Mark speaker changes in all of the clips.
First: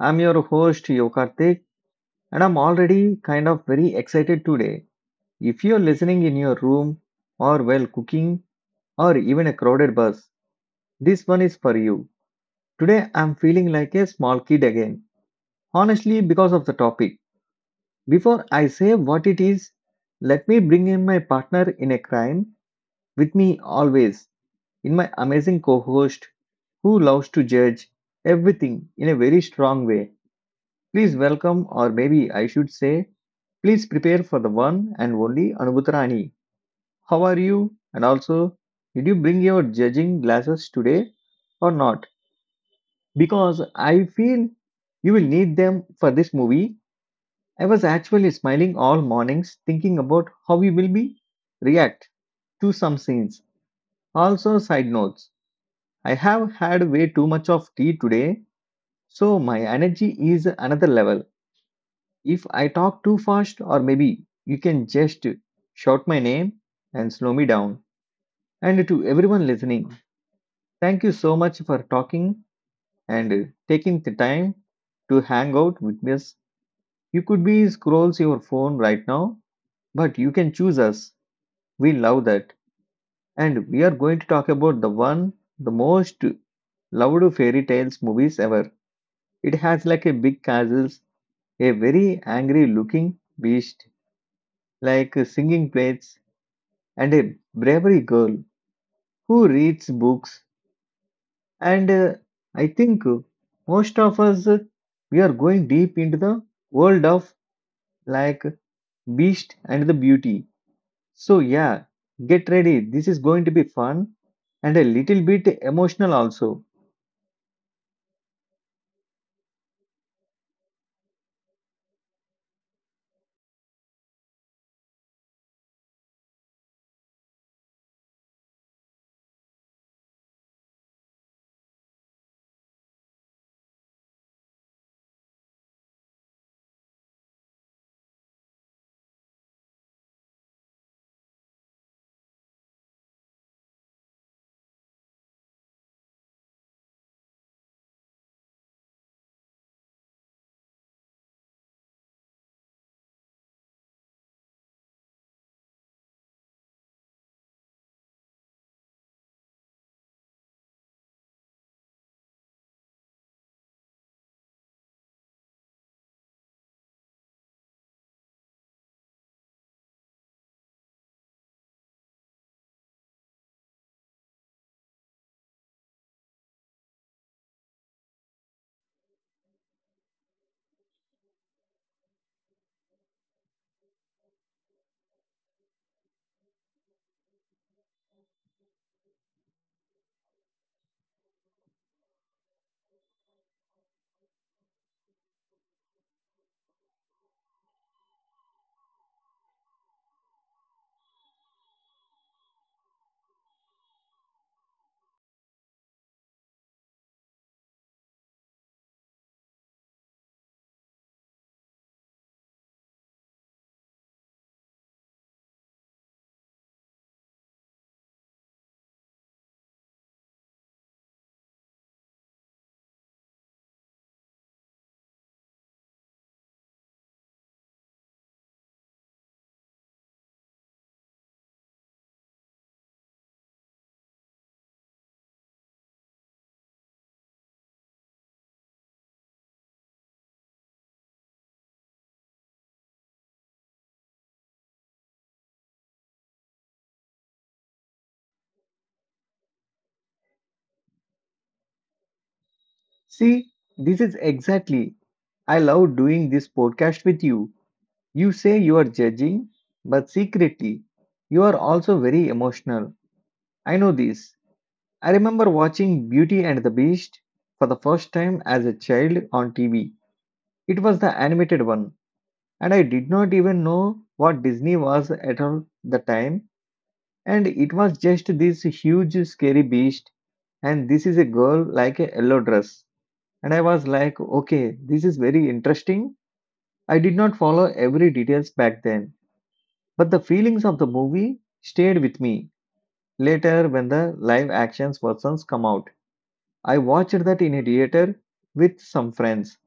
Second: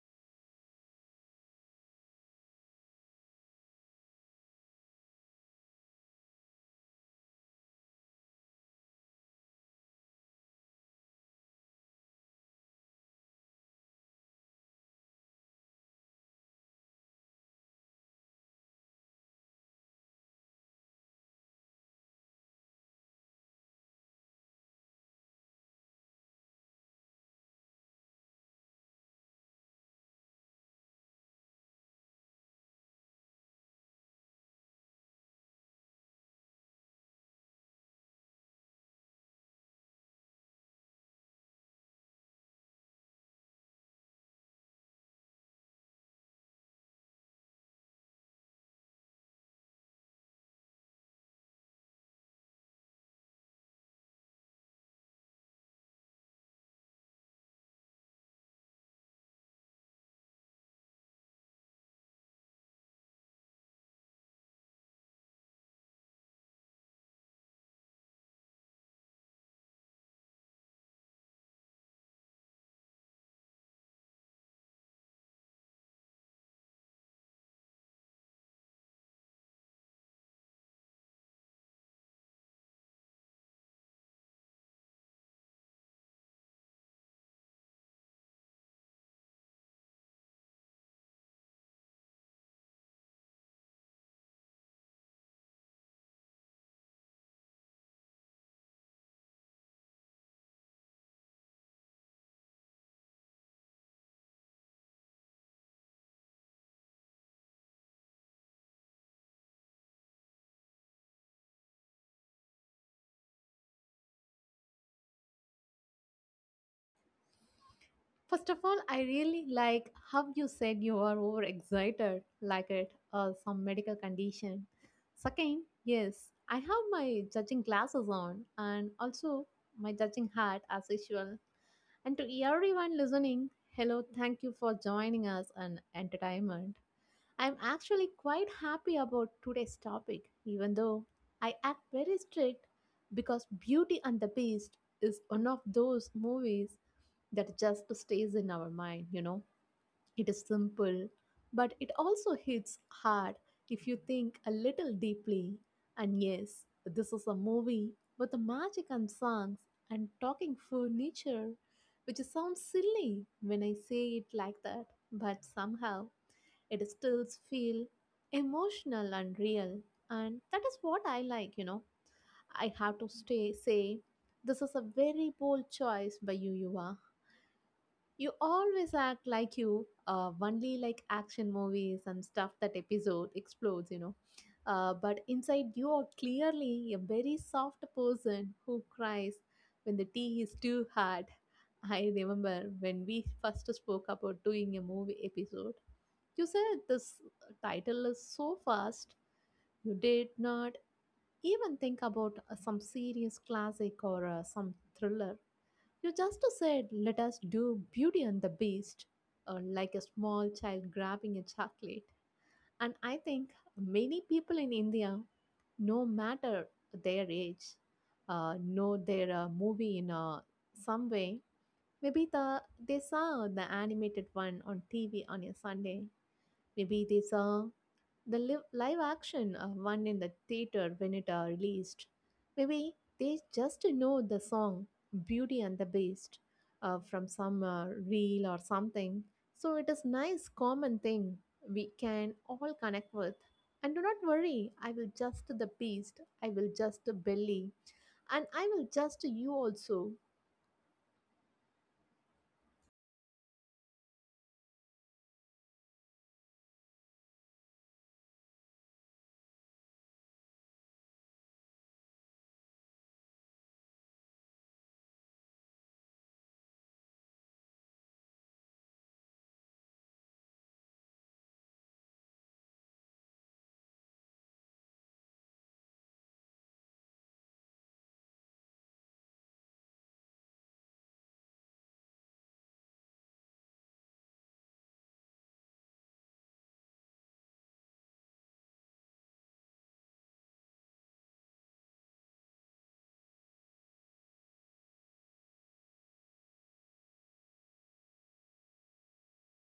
Speaker 1: I'm your host Yokartik, and I'm already kind of very excited today. If you're listening in your room or while cooking or even a crowded bus, this one is for you. Today I'm feeling like a small kid again. Honestly, because of the topic. Before I say what it is, let me bring in my partner in a crime with me always, in my amazing co-host who loves to judge everything in a very strong way. Please welcome, or maybe I should say, please prepare for the one and only Anubhutarani. How are you? And also, did you bring your judging glasses today or not? Because I feel you will need them for this movie. I was actually smiling all mornings thinking about how we will be react to some scenes. Also, side notes. I have had way too much of tea today, so my energy is another level. If I talk too fast, or maybe you can just shout my name and slow me down. And to everyone listening, thank you so much for talking and taking the time to hang out with us. You could be scrolls your phone right now, but you can choose us. We love that. And we are going to talk about the one, the most loved fairy tales movies ever. It has like a big castle, a very angry looking beast, like singing plates and a bravery girl who reads books. And I think most of us, we are going deep into the world of like Beast and the Beauty. So, yeah, get ready. This is going to be fun and a little bit emotional also.
Speaker 2: First of all, I really like how you said you are overexcited, like it or some medical condition. Second, yes, I have my judging glasses on and also my judging hat as usual. And to everyone listening, hello, thank you for joining us on entertainment. I'm actually quite happy about today's topic, even though I act very strict because Beauty and the Beast is one of those movies that just stays in our mind, you know. It is simple, but it also hits hard if you think a little deeply. And yes, this is a movie with the magic and songs and talking furniture, which sounds silly when I say it like that, but somehow it still feels emotional and real. And that is what I like, you know. I have to stay say this is a very bold choice by you, Yuva. You always act like you only like action movies and stuff that episode explodes, you know. But inside, you are clearly a very soft person who cries when the tea is too hard. I remember when we first spoke about doing a movie episode. You said this title is so fast, you did not even think about some serious classic or some thriller, you just said, let us do Beauty and the Beast, like a small child grabbing a chocolate. And I think many people in India, no matter their age, know their movie in some way. Maybe they saw the animated one on TV on a Sunday. Maybe they saw the live action one in the theater when it are released. Maybe they just know the song Beauty and the Beast from some reel or something. So it is nice common thing we can all connect with. And do not worry, I will just the beast, I will just the belly, and I will just you also.
Speaker 1: See, this is exactly I love doing this podcast with you. You say you are judging, but secretly, you are also very emotional. I know this. I remember watching Beauty and the Beast for the first time as a child on TV. It was the animated one, and I did not even know what Disney was at all the time. And it was just this huge, scary beast, and this is a girl like a yellow dress. And I was like, okay, this is very interesting. I did not follow every details back then, but the feelings of the movie stayed with me later when the live actions versions come out. I watched that in a theater with some friends,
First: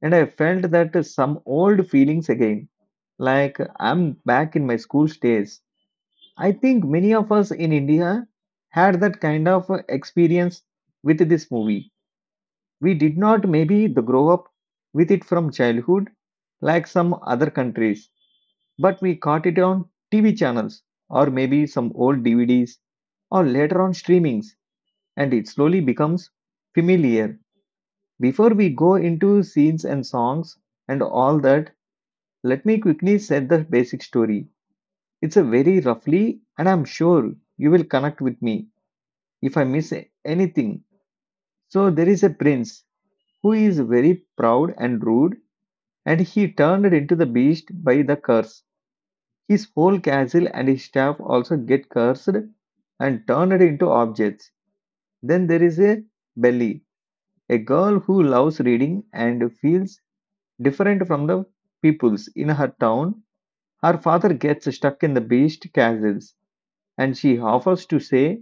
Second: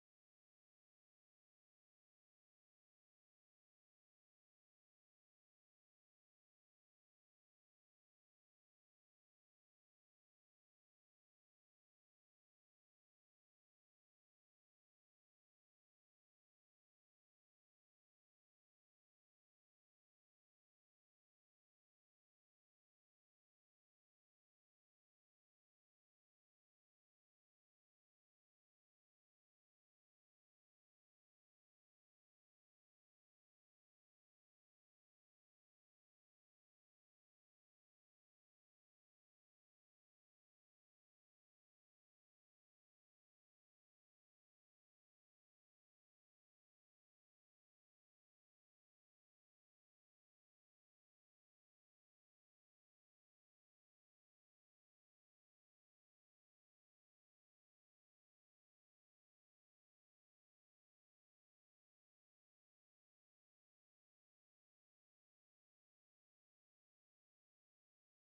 Speaker 1: and I felt that some old feelings again, like I'm back in my school days. I think many of us in India had that kind of experience with this movie. We did not maybe the grow up with it from childhood like some other countries, but we caught it on TV channels or maybe some old DVDs or later on streamings, and it slowly becomes familiar. Before we go into scenes and songs and all that, let me quickly set the basic story. It's a very roughly, and I'm sure you will connect with me if I miss anything. So, there is a prince who is very proud and rude, and he turned into the beast by the curse. His whole castle and his staff also get cursed and turned into objects. Then there is a Belly, a girl who loves reading and feels different from the peoples in her town. Her father gets stuck in the beast castles, and she offers to stay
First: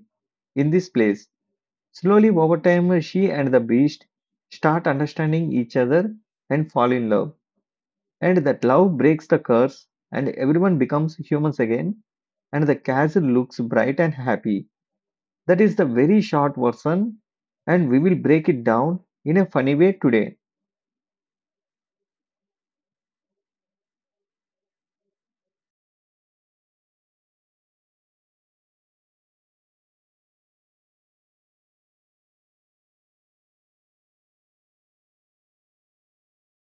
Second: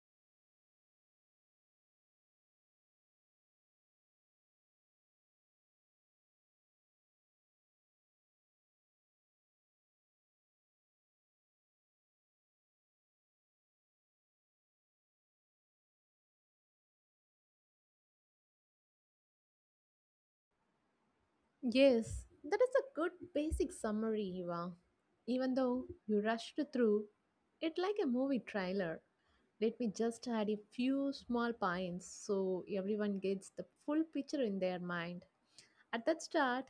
Speaker 1: in this place. Slowly over time, she and the beast start understanding each other and fall in love. And that love breaks the curse, and everyone becomes humans again. And the castle looks bright and happy. That is the very short version, and we will break it down in a funny way today.
Speaker 2: Yes, that is a good basic summary, Eva. Even though you rushed through it like a movie trailer, let me just add a few small points so everyone gets the full picture in their mind. At that start,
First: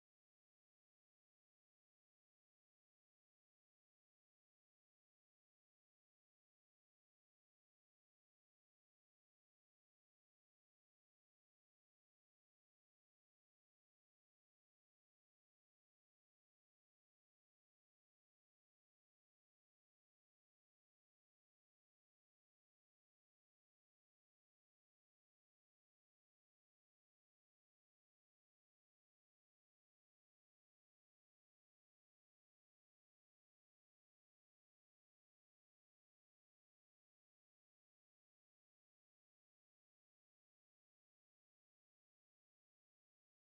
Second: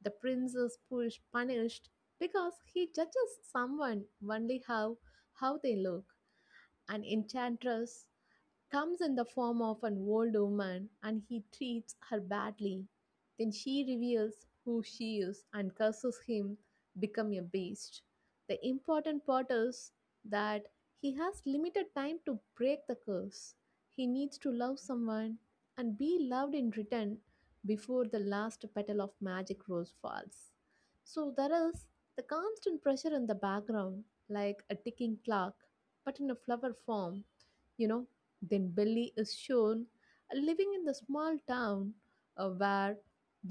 Speaker 2: the prince is pushed, punished because he judges someone only how they look. An enchantress comes in the form of an old woman and he treats her badly. Then she reveals who she is and curses him become a beast. The important part is that he has limited time to break the curse. He needs to love someone and be loved in return before the last petal of magic rose falls. So there is the constant pressure in the background, like a ticking clock, but in a flower form. You know, then Billy is shown living in the small town where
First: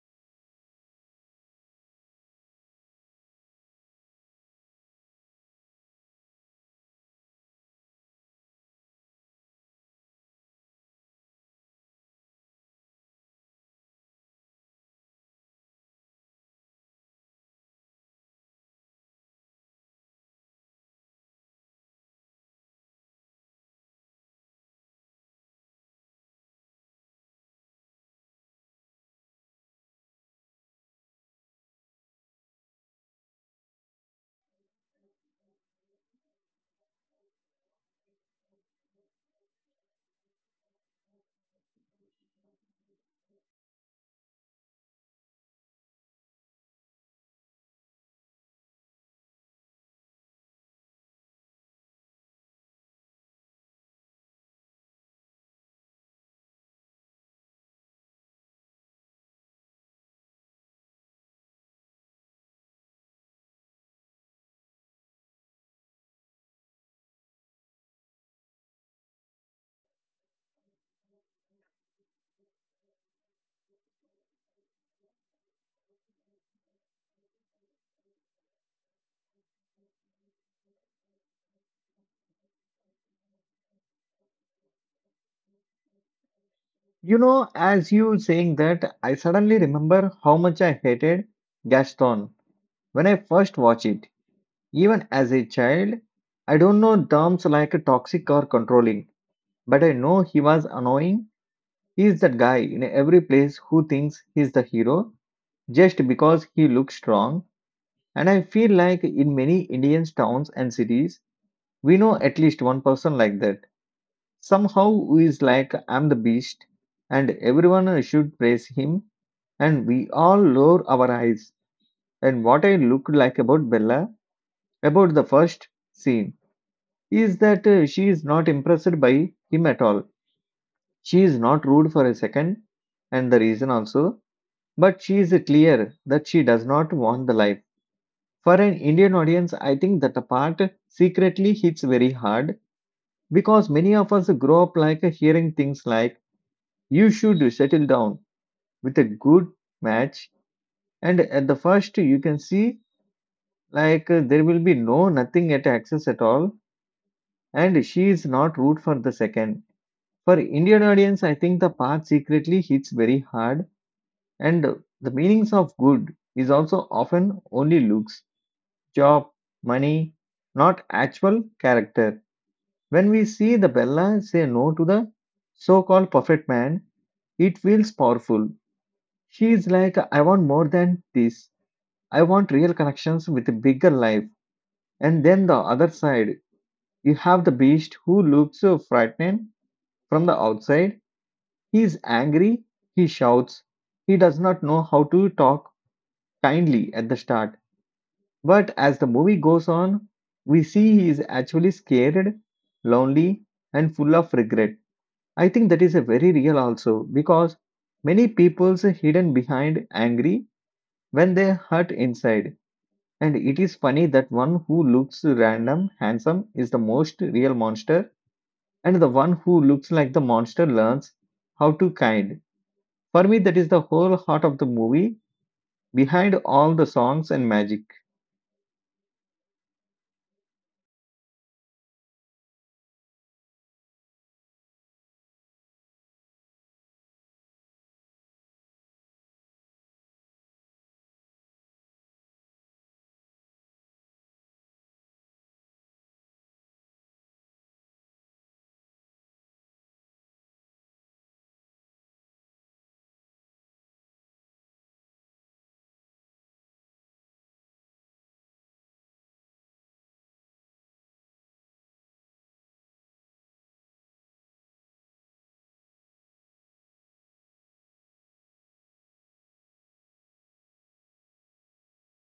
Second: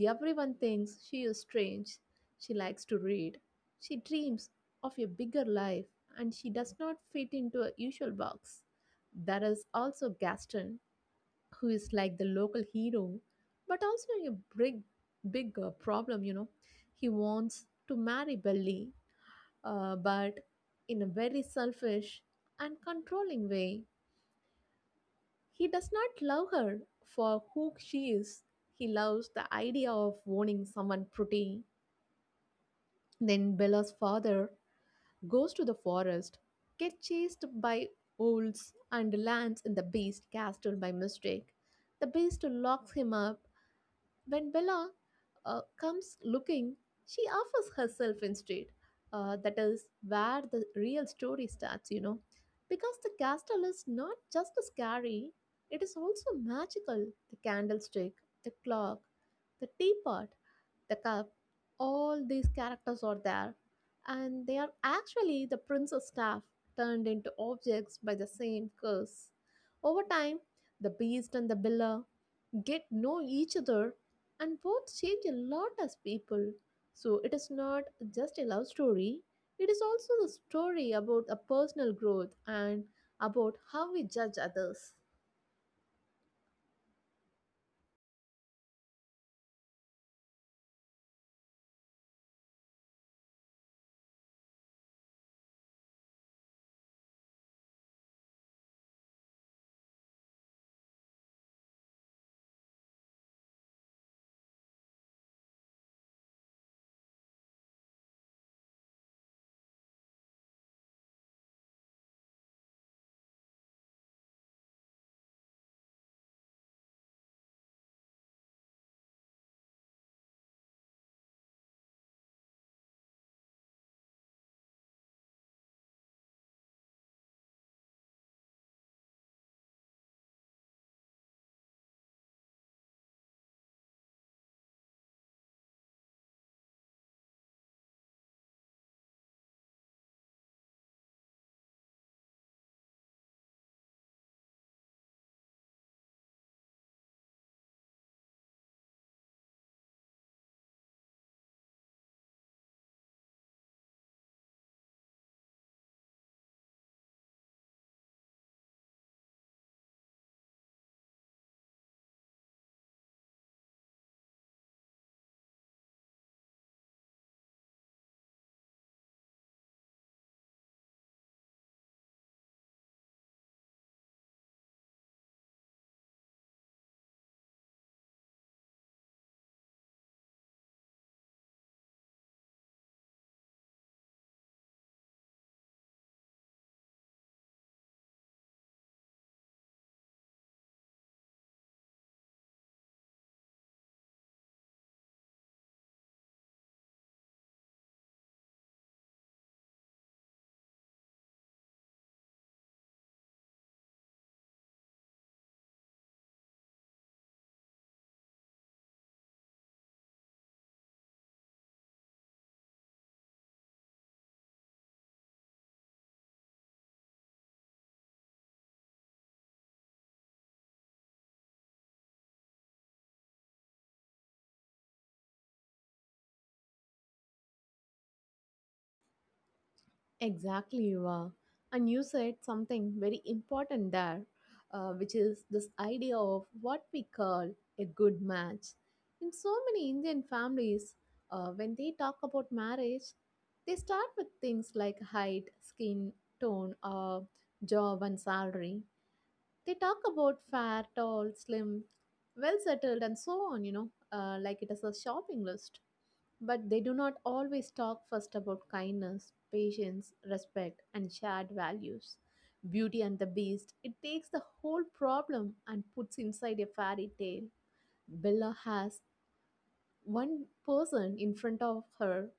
Speaker 2: everyone thinks she is strange. She likes to read. She dreams of a bigger life and she does not fit into a usual box. There is also Gaston, who is like the local hero, but also a big, big problem, you know. He wants to marry Billy, but in a very selfish and controlling way, he does not love her for who she is. He loves the idea of owning someone pretty. Then Bella's father goes to the forest, gets chased by wolves, and lands in the beast castle by mistake. The beast locks him up when Bella comes looking, she offers herself instead. That is where the real story starts, you know. Because the castle is not just scary, it is also magical. The candlestick, the clock, the teapot, the cup, all these characters are there. And they are actually the prince's staff turned into objects by the same curse. Over time, the beast and the biller get know each other and both change a lot as people, so it is not just a love story, it is also the story about a personal growth and about how we judge others.
Speaker 1: You know, as you saying that, I suddenly remember how much I hated Gaston when I first watched it. Even as a child, I don't know terms like toxic or controlling, but I know he was annoying. He is that guy in every place who thinks he's the hero just because he looks strong. And I feel like in many Indian towns and cities, we know at least one person like that. Somehow who is like, I'm the beast, and everyone should praise him. And we all lower our eyes. And what I looked like about Bella, about the first scene, is that she is not impressed by him at all. She is not rude for a second, and the reason also, but she is clear that she does not want the life. For an Indian audience, I think that the part secretly hits very hard because many of us grow up like hearing things like, you should settle down with a good match, and at the first, you can see like there will be no nothing at access at all, and she is not root for the second. For Indian audience, I think the part secretly hits very hard, and the meanings of good is also often only looks, job, money, not actual character. When we see the Bella say no to the so-called perfect man, it feels powerful. She is like, I want more than this. I want real connections with a bigger life. And then the other side, you have the beast who looks so frightened from the outside. He is angry, he shouts. He does not know how to talk kindly at the start. But as the movie goes on, we see he is actually scared, lonely, and full of regret. I think that is a very real also because many people's hidden behind angry when they hurt inside. And it is funny that one who looks random, handsome is the most real monster and the one who looks like the monster learns how to kind. For me, that is the whole heart of the movie behind all the songs and magic.
Speaker 2: Exactly, Yuva. And you said something very important there, which is this idea of what we call a good match. In so many Indian families, when they talk about marriage, they start with things like height, skin, tone, job, and salary. They talk about fair, tall, slim, well settled, and so on, you know, like it is a shopping list. But they do not always talk first about kindness, patience, respect, and shared values. Beauty and the Beast, it takes the whole problem and puts inside a fairy tale. Bella has one person in front of her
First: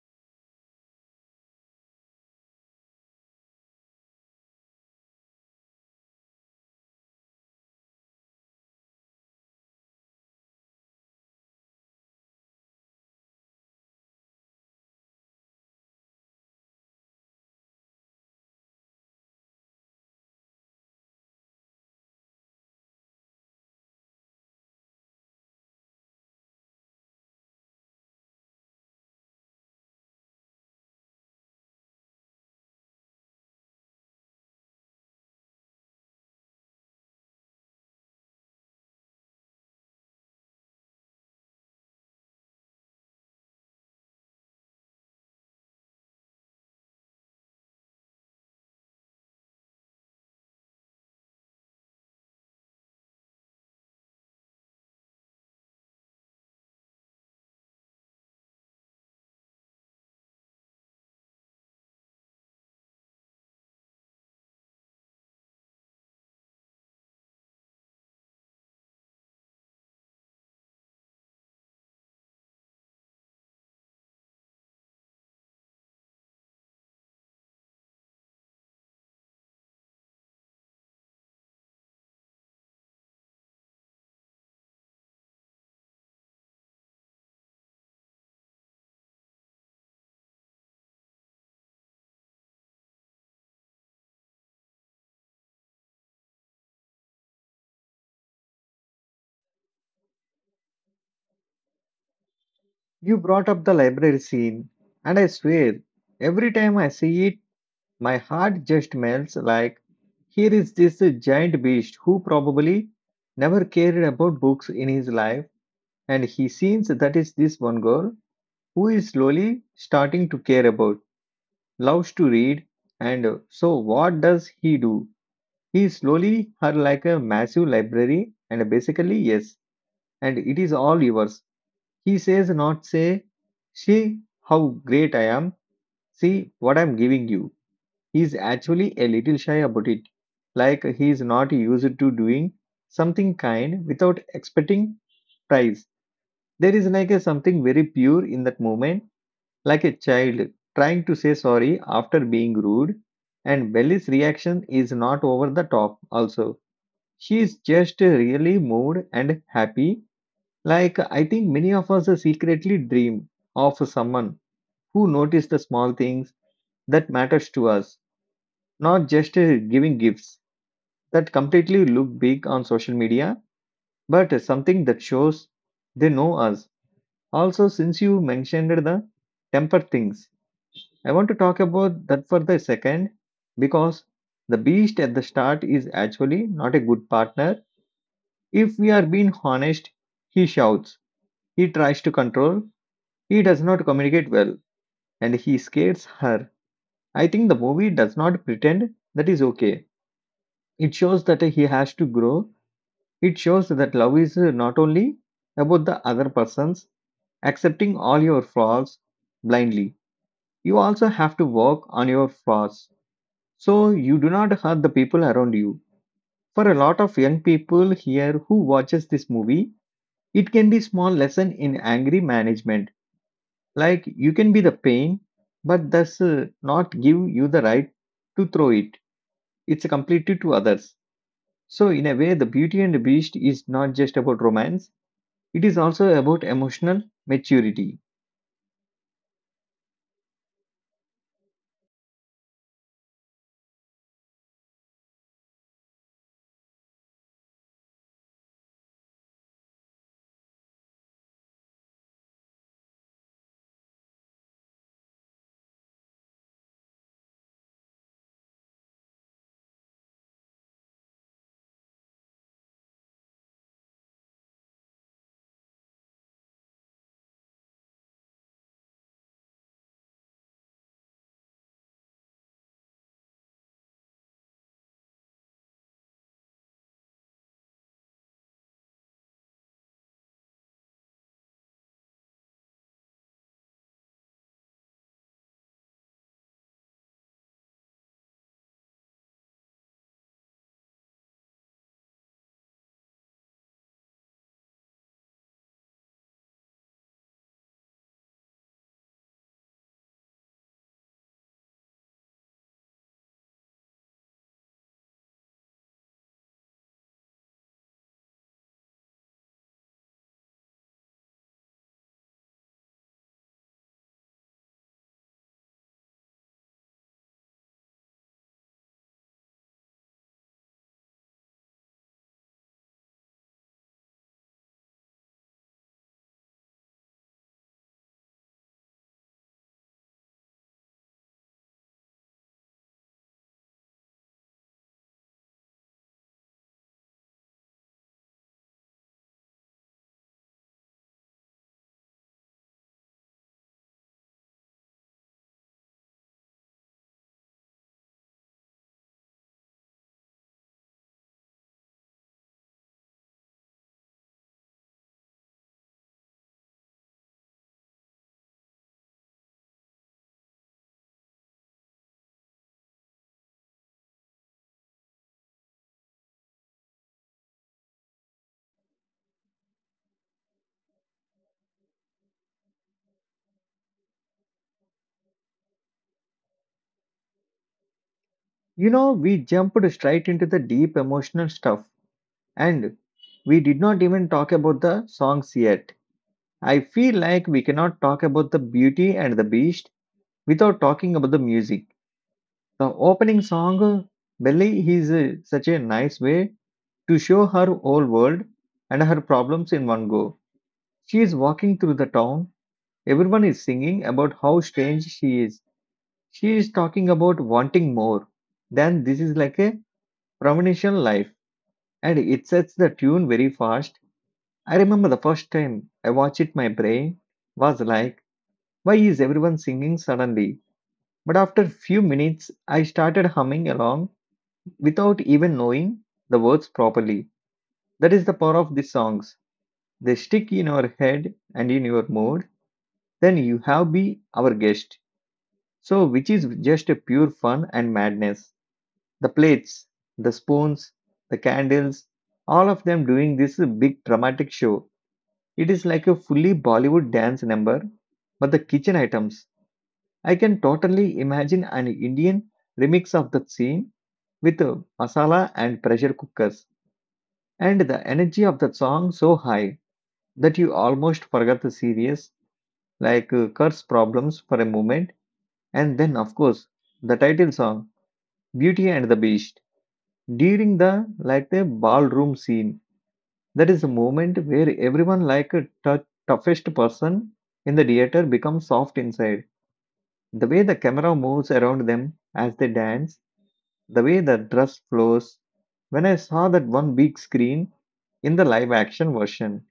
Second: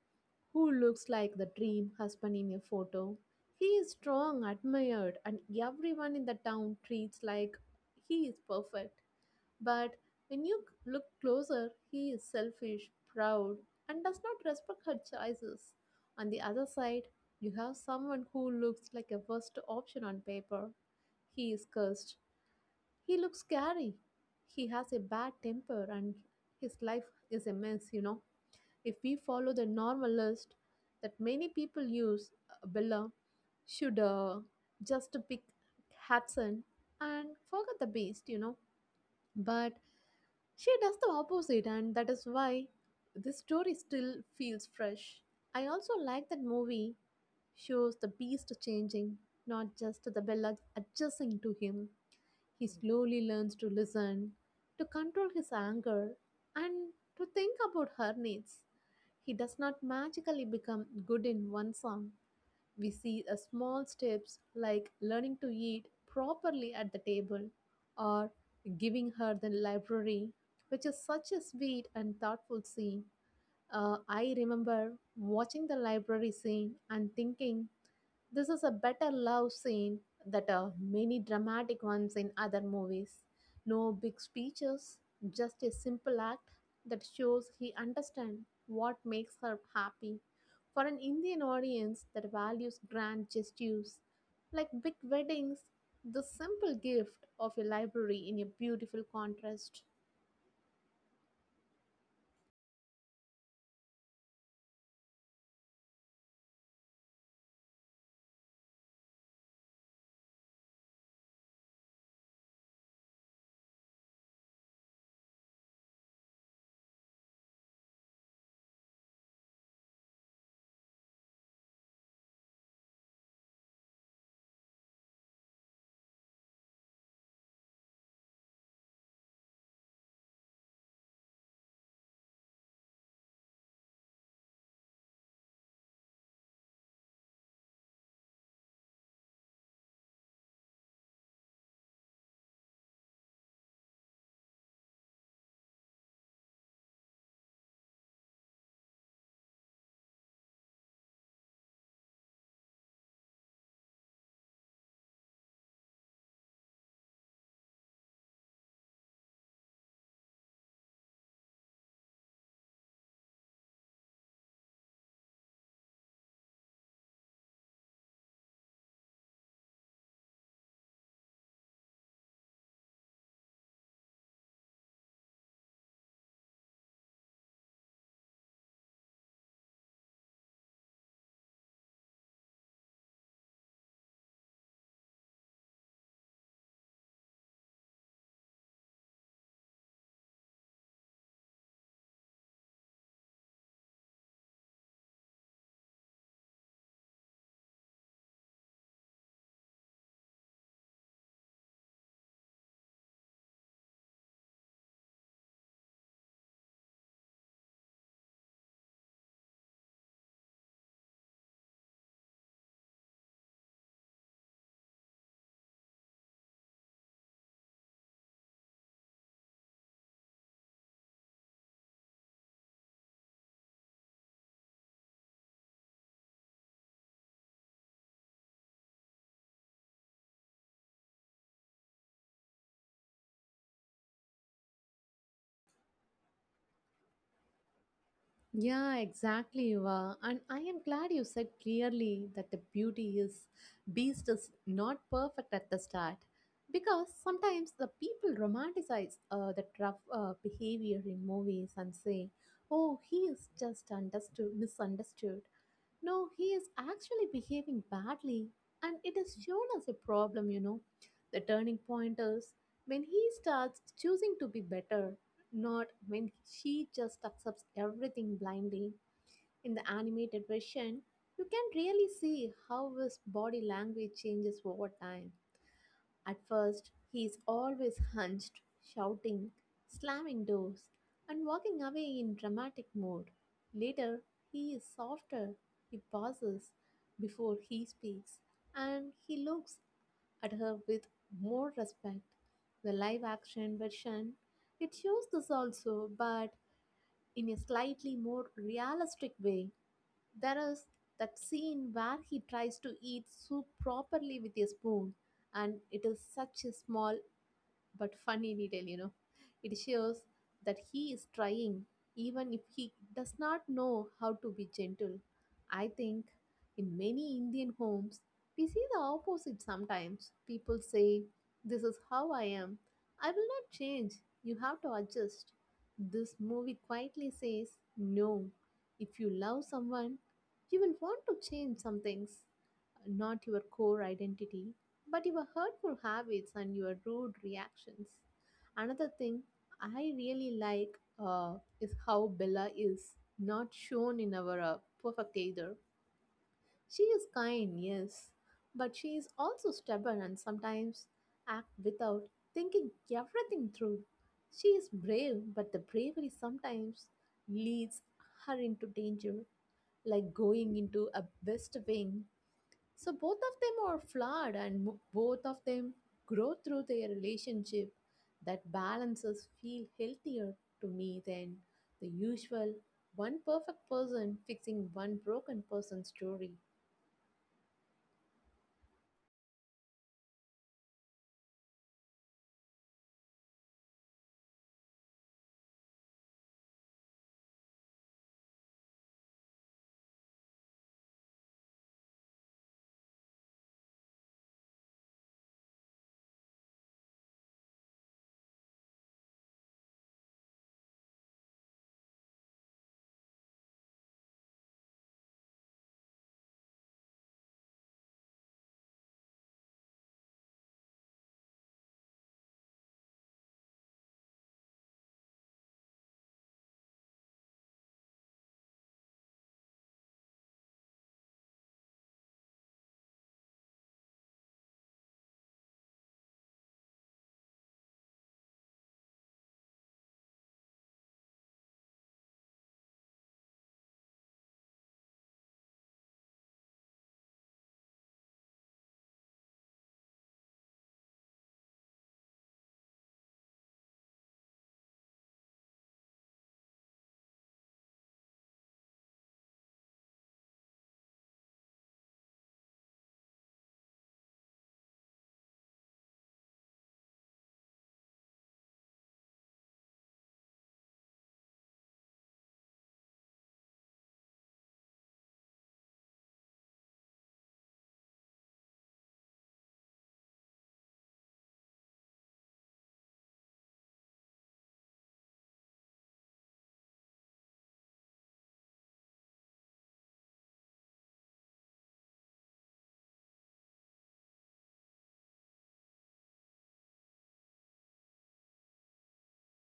Speaker 2: who looks like the dream husband in a photo. He is strong, admired, and everyone in the town treats like he is perfect. But when you look closer, he is selfish, proud, and does not respect her choices. On the other side, you have someone who looks like a worst option on paper. He is cursed. He looks scary. He has a bad temper and his life is a mess, you know. If we follow the normal list that many people use, Bella should just pick Hudson and forget the beast, you know. But she does the opposite, and that is why this story still feels fresh. I also like that movie shows the beast changing, not just the Bella adjusting to him. He slowly learns to listen, to control his anger, and to think about her needs. He does not magically become good in one song. We see a small steps like learning to eat properly at the table or giving her the library, which is such a sweet and thoughtful scene. I remember watching the library scene and thinking this is a better love scene than many dramatic ones in other movies. No big speeches, just a simple act that shows he understands what makes her happy. For an Indian audience that values grand gestures like big weddings, the simple gift of a library in a beautiful contrast.
Speaker 1: You brought up the library scene, and I swear, every time I see it, my heart just melts. Like, here is this giant beast who probably never cared about books in his life, and he seems that is this one girl who is slowly starting to care about, loves to read, and so what does he do? He slowly her like a massive library and basically yes, and it is all yours. He says not say, see how great I am, see what I'm giving you. He's actually a little shy about it, like he's not used to doing something kind without expecting price. There is like a something very pure in that moment, like a child trying to say sorry after being rude, and Belly's reaction is not over the top also. She's just really moved and happy. Like, I think many of us secretly dream of someone who notices the small things that matters to us, not just giving gifts that completely look big on social media, but something that shows they know us. Also, since you mentioned the temper things, I want to talk about that for the second because the beast at the start is actually not a good partner. If we are being honest, he shouts, he tries to control, he does not communicate well, and he scares her. I think the movie does not pretend that is okay. It shows that he has to grow. It shows that love is not only about the other person's accepting all your flaws blindly. You also have to work on your flaws so you do not hurt the people around you. For a lot of young people here who watches this movie, it can be small lesson in angry management. Like, you can be the pain, but that's not give you the right to throw it. It's completely to others. So in a way, the Beauty and the Beast is not just about romance. It is also about emotional maturity.
Speaker 2: Yeah, exactly, Eva. And I am glad you said clearly that the beauty is beast is not perfect at the start. Because sometimes the people romanticize the rough behavior in movies and say, oh, he is just misunderstood. No, he is actually behaving badly, and it is shown as a problem, you know. The turning point is when he starts choosing to be better, not when she just accepts everything blindly. In the animated version, you can really see how his body language changes over time. At first, he is always hunched, shouting, slamming doors, and walking away in dramatic mode. Later, he is softer, he pauses before he speaks, and he looks at her with more respect. The live action version, it shows this also, but in a slightly more realistic way. There is that scene where he tries to eat soup properly with a spoon, and it is such a small but fun in detail, you know. It shows that he is trying, even if he does not know how to be gentle. I think in many Indian homes, we see the opposite sometimes. People say, this is how I am. I will not change. You have to adjust. This movie quietly says, no. If you love someone, you will want to change some things, not your core identity, but your hurtful habits and your rude reactions. Another thing I really like uh, is how Bella is not shown in our perfect either. She is kind, yes, but she is also stubborn and sometimes act without thinking everything through. She is brave, but the bravery sometimes leads her into danger, like going into a west wing, so both of them are flawed and mo- both of them grow through their relationship. That balances feel healthier to me than the usual one perfect person fixing one broken person story.
Speaker 1: You know, we jumped straight into the deep emotional stuff, and we did not even talk about the songs yet. I feel like we cannot talk about the Beauty and the Beast without talking about the music. The opening song, Belly, is such a nice way to show her whole world and her problems in one go. She is walking through the town. Everyone is singing about how strange she is. She is talking about wanting more. Then this is like a premonition life, and it sets the tune very fast. I remember the first time I watched it, my brain was like, why is everyone singing suddenly? But after few minutes, I started humming along without even knowing the words properly. That is the power of these songs. They stick in our head and in your mood. Then you have be our guest. So, which is just a pure fun and madness. The plates, the spoons, the candles, all of them doing this big dramatic show. It is like a fully Bollywood dance number. But the kitchen items, I can totally imagine an Indian remix of that scene with masala and pressure cookers, and the energy of that song so high that you almost forget the serious Kurt's problems for a moment, and then of course the title song Beauty and the Beast during the ballroom scene. That is the moment where everyone like a tou- toughest person in the theater becomes soft inside. The way the camera moves around them as they dance, the way the dress flows. When I saw that one big screen in the live action version,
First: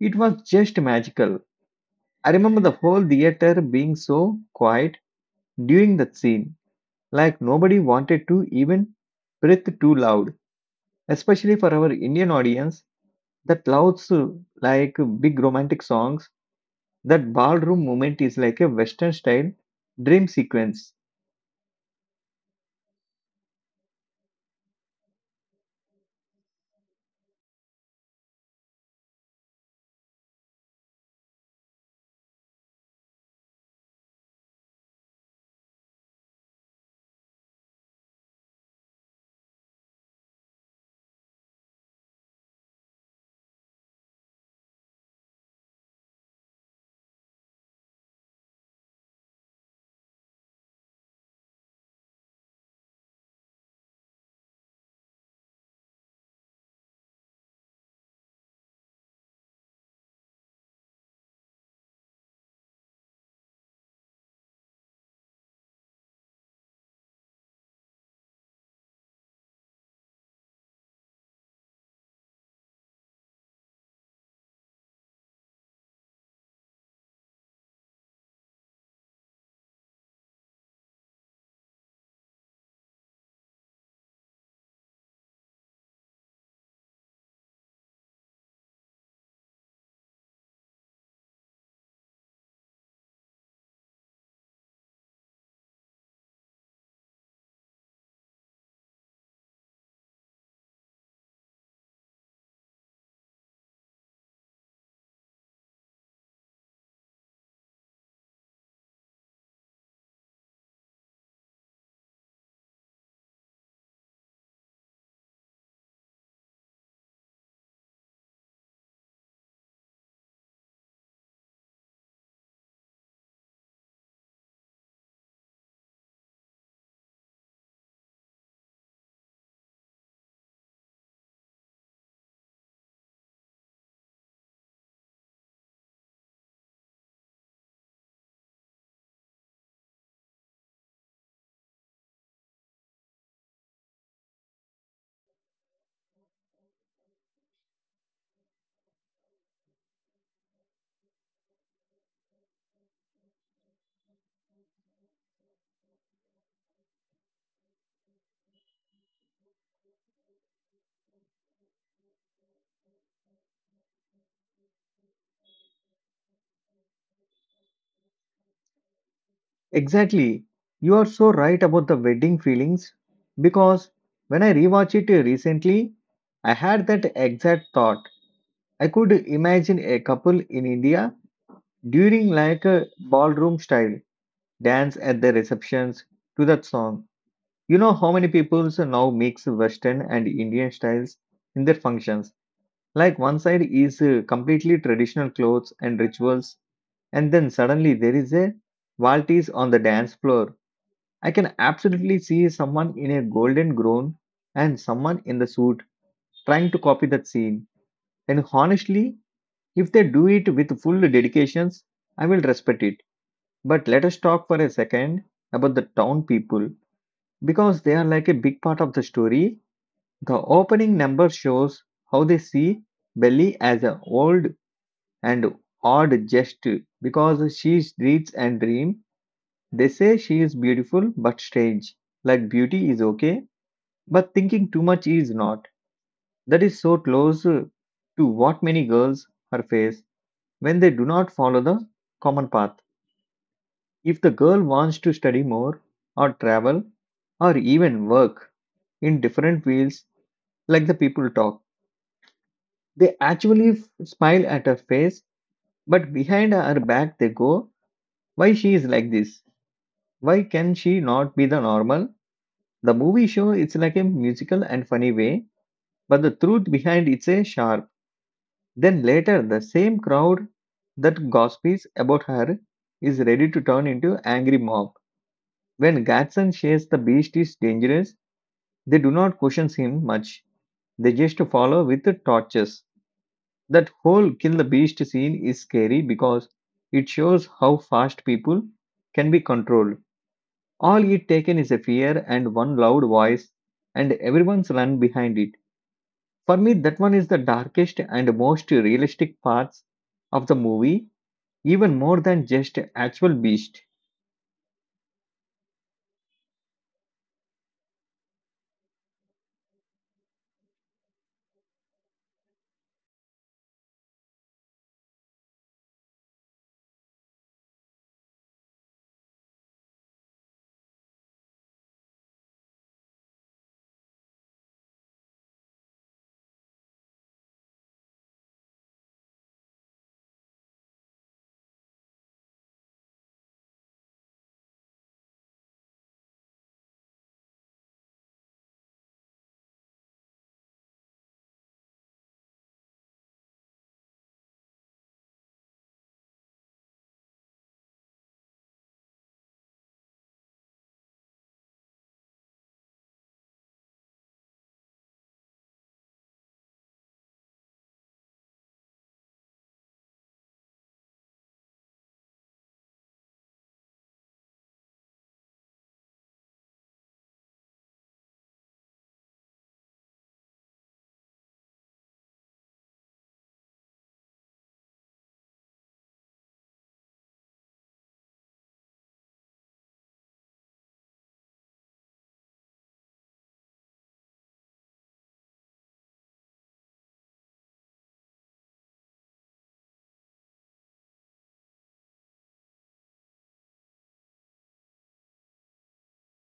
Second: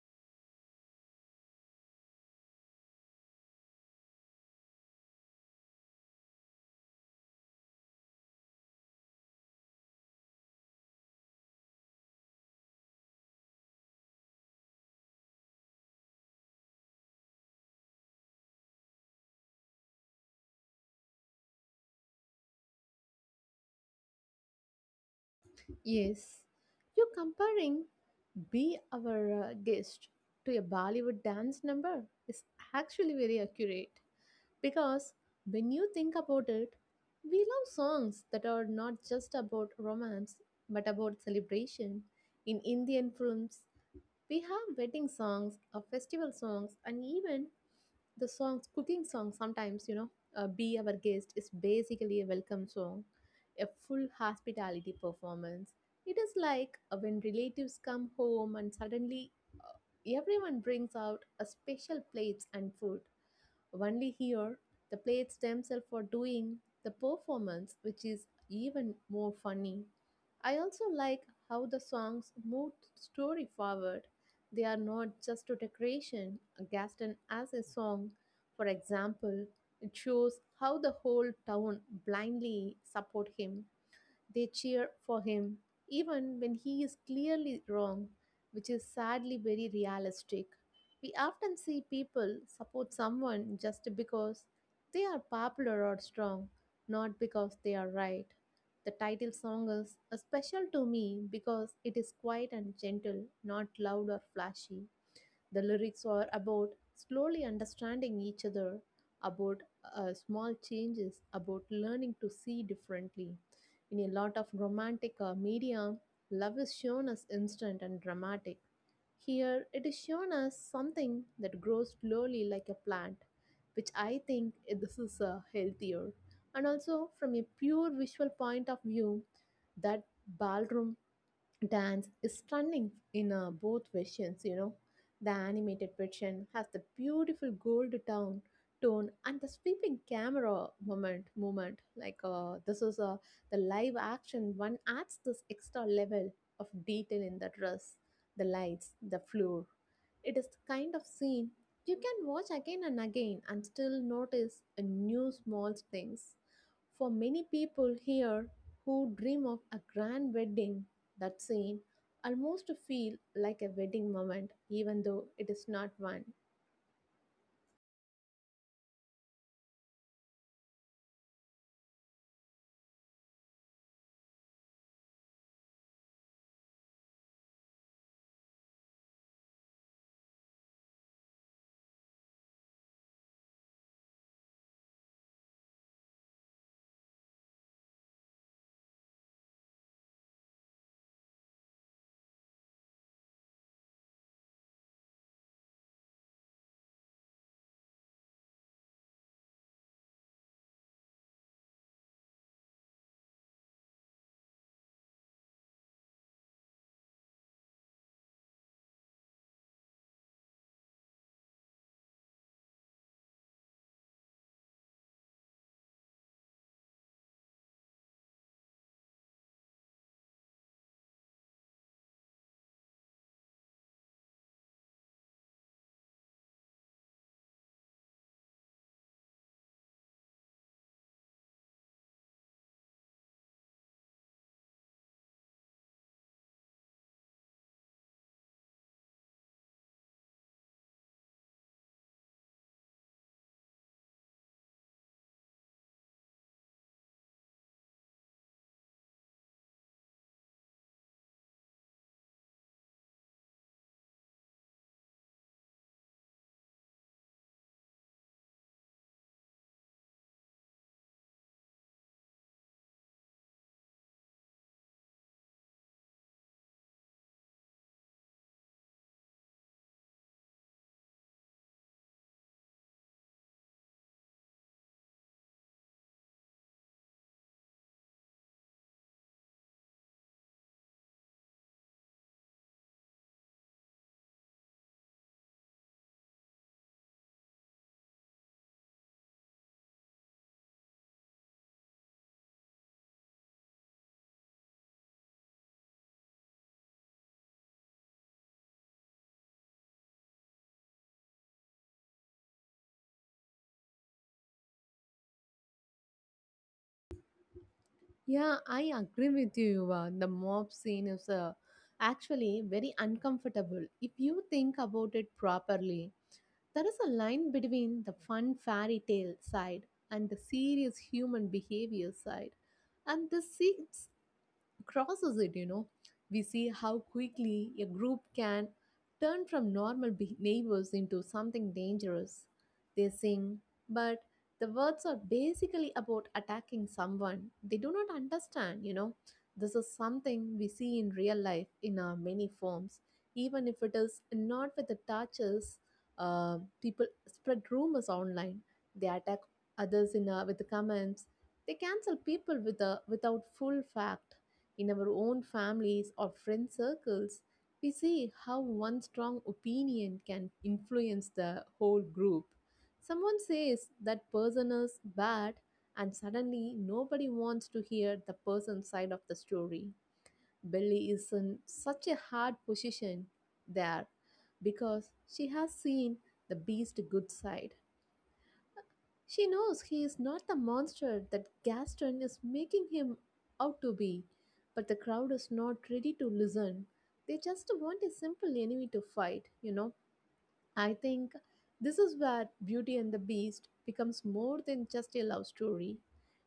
Speaker 1: it was just magical. I remember the whole theater being so quiet during that scene. Like nobody wanted to even breathe too loud, especially for our Indian audience that loves like big romantic songs. That ballroom moment is like a Western style dream sequence.
Speaker 2: Yes, you comparing Be Our Guest to a Bollywood dance number is actually very accurate. Because when you think about it, we love songs that are not just about romance but about celebration. In Indian films, we have wedding songs, festival songs, and even cooking songs sometimes, you know, Be Our Guest is basically a welcome song, a full hospitality performance. It is like when relatives come home and suddenly everyone brings out a special plates and food only here, the plates themselves are doing the performance, which is even more funny. I also like how the songs move the story forward. They are not just a decoration. Gaston as a song, for example, it shows how the whole town blindly support him, they cheer for him, even when he is clearly wrong, which is sadly very realistic. We often see people support someone just because they are popular or strong, not because they are right. The title song is special to me because it is quiet and gentle, not loud or flashy. The lyrics are about slowly understanding each other, about small changes, about learning to see differently. In a lot of romantic media, love is shown as instant and dramatic. Here, it is shown as something that grows slowly like a plant, which I think eh, this is healthier. And also, from a pure visual point of view, that ballroom dance is stunning in both versions. You know, the animated version has the beautiful gold tone and the sweeping camera moment movement like this is the live action one adds this extra level of detail in the dress, the lights, the floor. It is the kind of scene you can watch again and again and still notice a new small things for many people here who dream of a grand wedding, that scene almost feel like a wedding moment, even though it is not one.
Speaker 1: Exactly. You are so right about the wedding feelings because when I rewatched it recently, I had that exact thought. I could imagine a couple in India during like a ballroom style dance at the receptions to that song. You know how many people now mix Western and Indian styles in their functions? Like one side is completely traditional clothes and rituals, and then suddenly there is a Valtis on the dance floor. I can absolutely see someone in a golden gown and someone in the suit trying to copy that scene. And honestly, if they do it with full dedications, I will respect it. But let us talk for a second about the town people because they are like a big part of the story. The opening number shows how they see Belly as an old and odd jest because she reads and dreams. They say she is beautiful but strange, like beauty is okay, but thinking too much is not. That is so close to what many girls are face when they do not follow the common path. If the girl wants to study more, or travel, or even work in different fields, like the people talk. They actually smile at her face, but behind her back they go, why she is like this? Why can she not be the normal? The movie show it's like a musical and funny way, but the truth behind it's a sharp. Then later the same crowd that gossips about her is ready to turn into angry mob. When Gadsden says the beast is dangerous, they do not question him much. They just follow with the torches. That whole kill the beast scene is scary because it shows how fast people can be controlled. All it taken is a fear and one loud voice, and everyone's run behind it. For me, that one is the darkest and most realistic parts of the movie, even more than just actual beast.
Speaker 2: Yeah, I agree with you. The mob scene is actually very uncomfortable if you think about it properly. There is a line between the fun fairy tale side and the serious human behavior side, and this seems crosses it, you know. We see how quickly a group can turn from neighbors into something dangerous. They sing, but the words are basically about attacking someone. They do not understand, you know. This is something we see in real life in many forms, even if it is not with the touches. People spread rumors online. They attack others in with the comments. They cancel people with without full fact. In our own families or friend circles, we see how one strong opinion can influence the whole group. Someone says that person is bad, and suddenly nobody wants to hear the person's side of the story. Billy is in such a hard position there because she has seen the beast's good side. She knows he is not the monster that Gaston is making him out to be, but the crowd is not ready to listen. They just want a simple enemy to fight, you know. I think this is where Beauty and the Beast becomes more than just a love story.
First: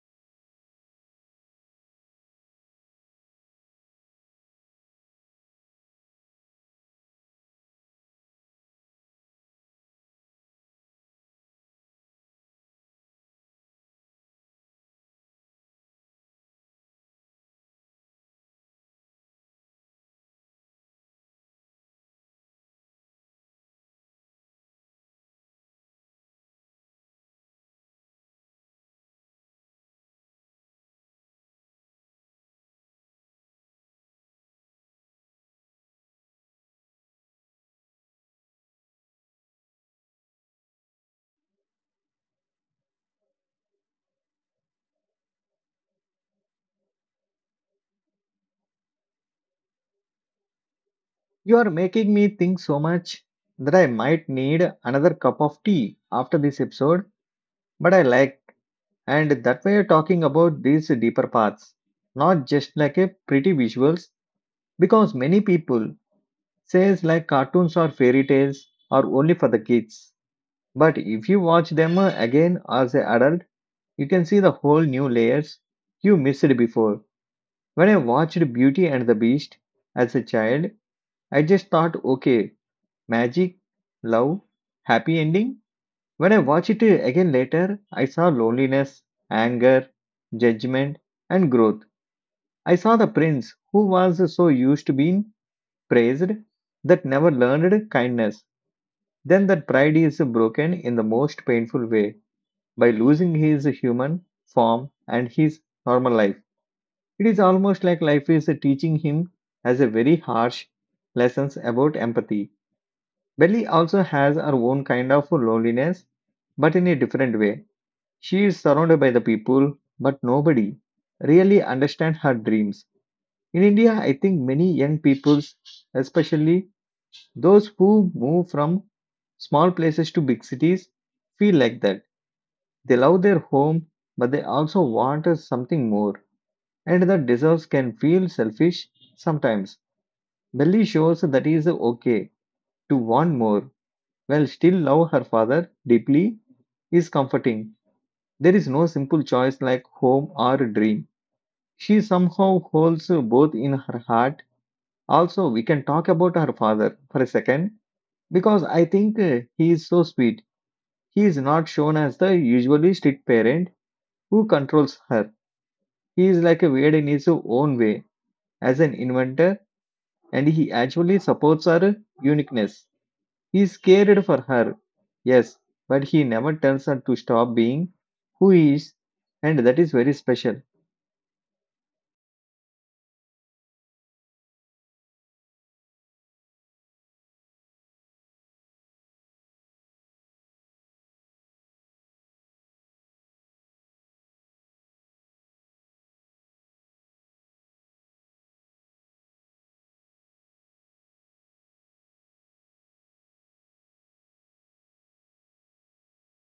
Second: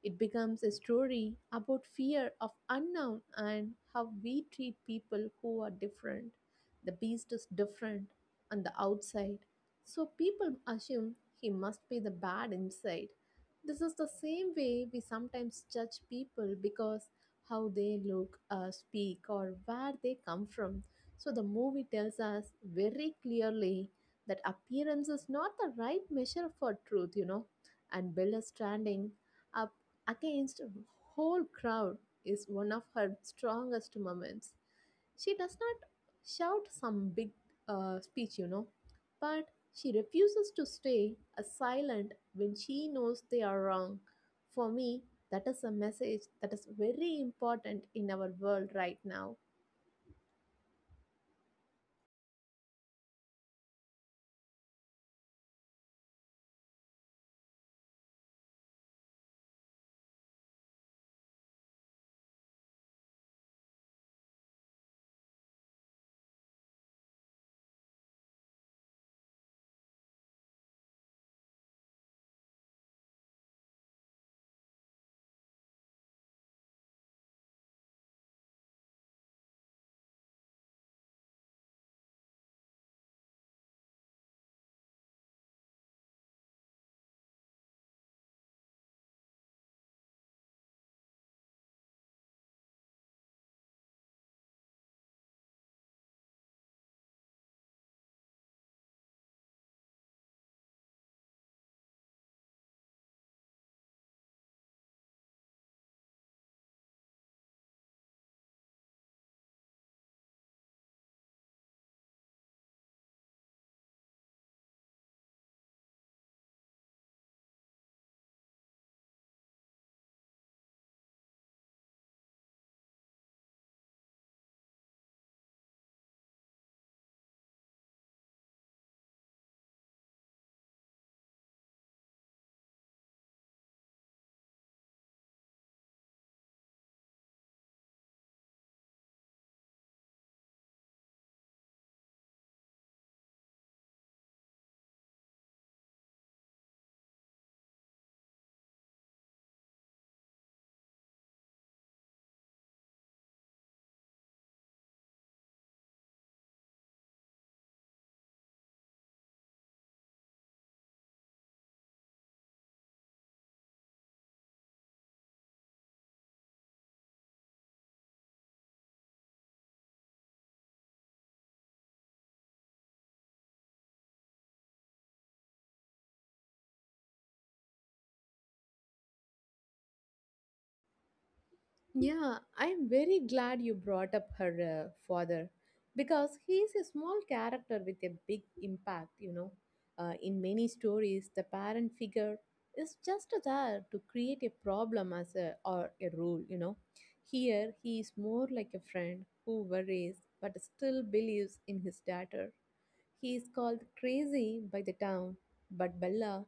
Speaker 2: It becomes a story about fear of unknown and how we treat people who are different. The beast is different on the outside, so people assume he must be the bad inside. This is the same way we sometimes judge people because how they look, speak, or where they come from. So the movie tells us very clearly that appearance is not the right measure for truth, you know. And Bella standing up against a whole crowd is one of her strongest moments. She does not shout some big speech, you know, but she refuses to stay as silent when she knows they are wrong. For me, that is a message that is very important in our world right now.
Speaker 1: You are making me think so much that I might need another cup of tea after this episode, but I like. And that way, you're talking about these deeper paths, not just like a pretty visuals, because many people says like cartoons or fairy tales are only for the kids. But if you watch them again as an adult, you can see the whole new layers you missed before. When I watched Beauty and the Beast as a child, I just thought, okay, magic, love, happy ending. When I watched it again later, I saw loneliness, anger, judgment, and growth. I saw the prince who was so used to being praised that never learned kindness. Then that pride is broken in the most painful way by losing his human form and his normal life. It is almost like life is teaching him as a very harsh lessons about empathy. Belly also has her own kind of loneliness, but in a different way. She is surrounded by the people, but nobody really understands her dreams. In India, I think many young people, especially those who move from small places to big cities, feel like that. They love their home, but they also want us something more. And that deserves can feel selfish sometimes. Belly shows that is okay to want more, while still love her father deeply is comforting. There is no simple choice like home or dream. She somehow holds both in her heart. Also, we can talk about her father for a second because I think he is so sweet. He is not shown as the usually strict parent who controls her. He is like a weird in his own way as an inventor and he actually supports her uniqueness. He is cared for her. Yes, but he never tells her to stop being who he is and that is very special.
Speaker 2: Yeah, I'm very glad you brought up her father because he is a small character with a big impact, you know. In many stories, the parent figure is just there to create a problem as a or a rule, you know. Here, he is more like a friend who worries but still believes in his daughter. He is called crazy by the town, but Bella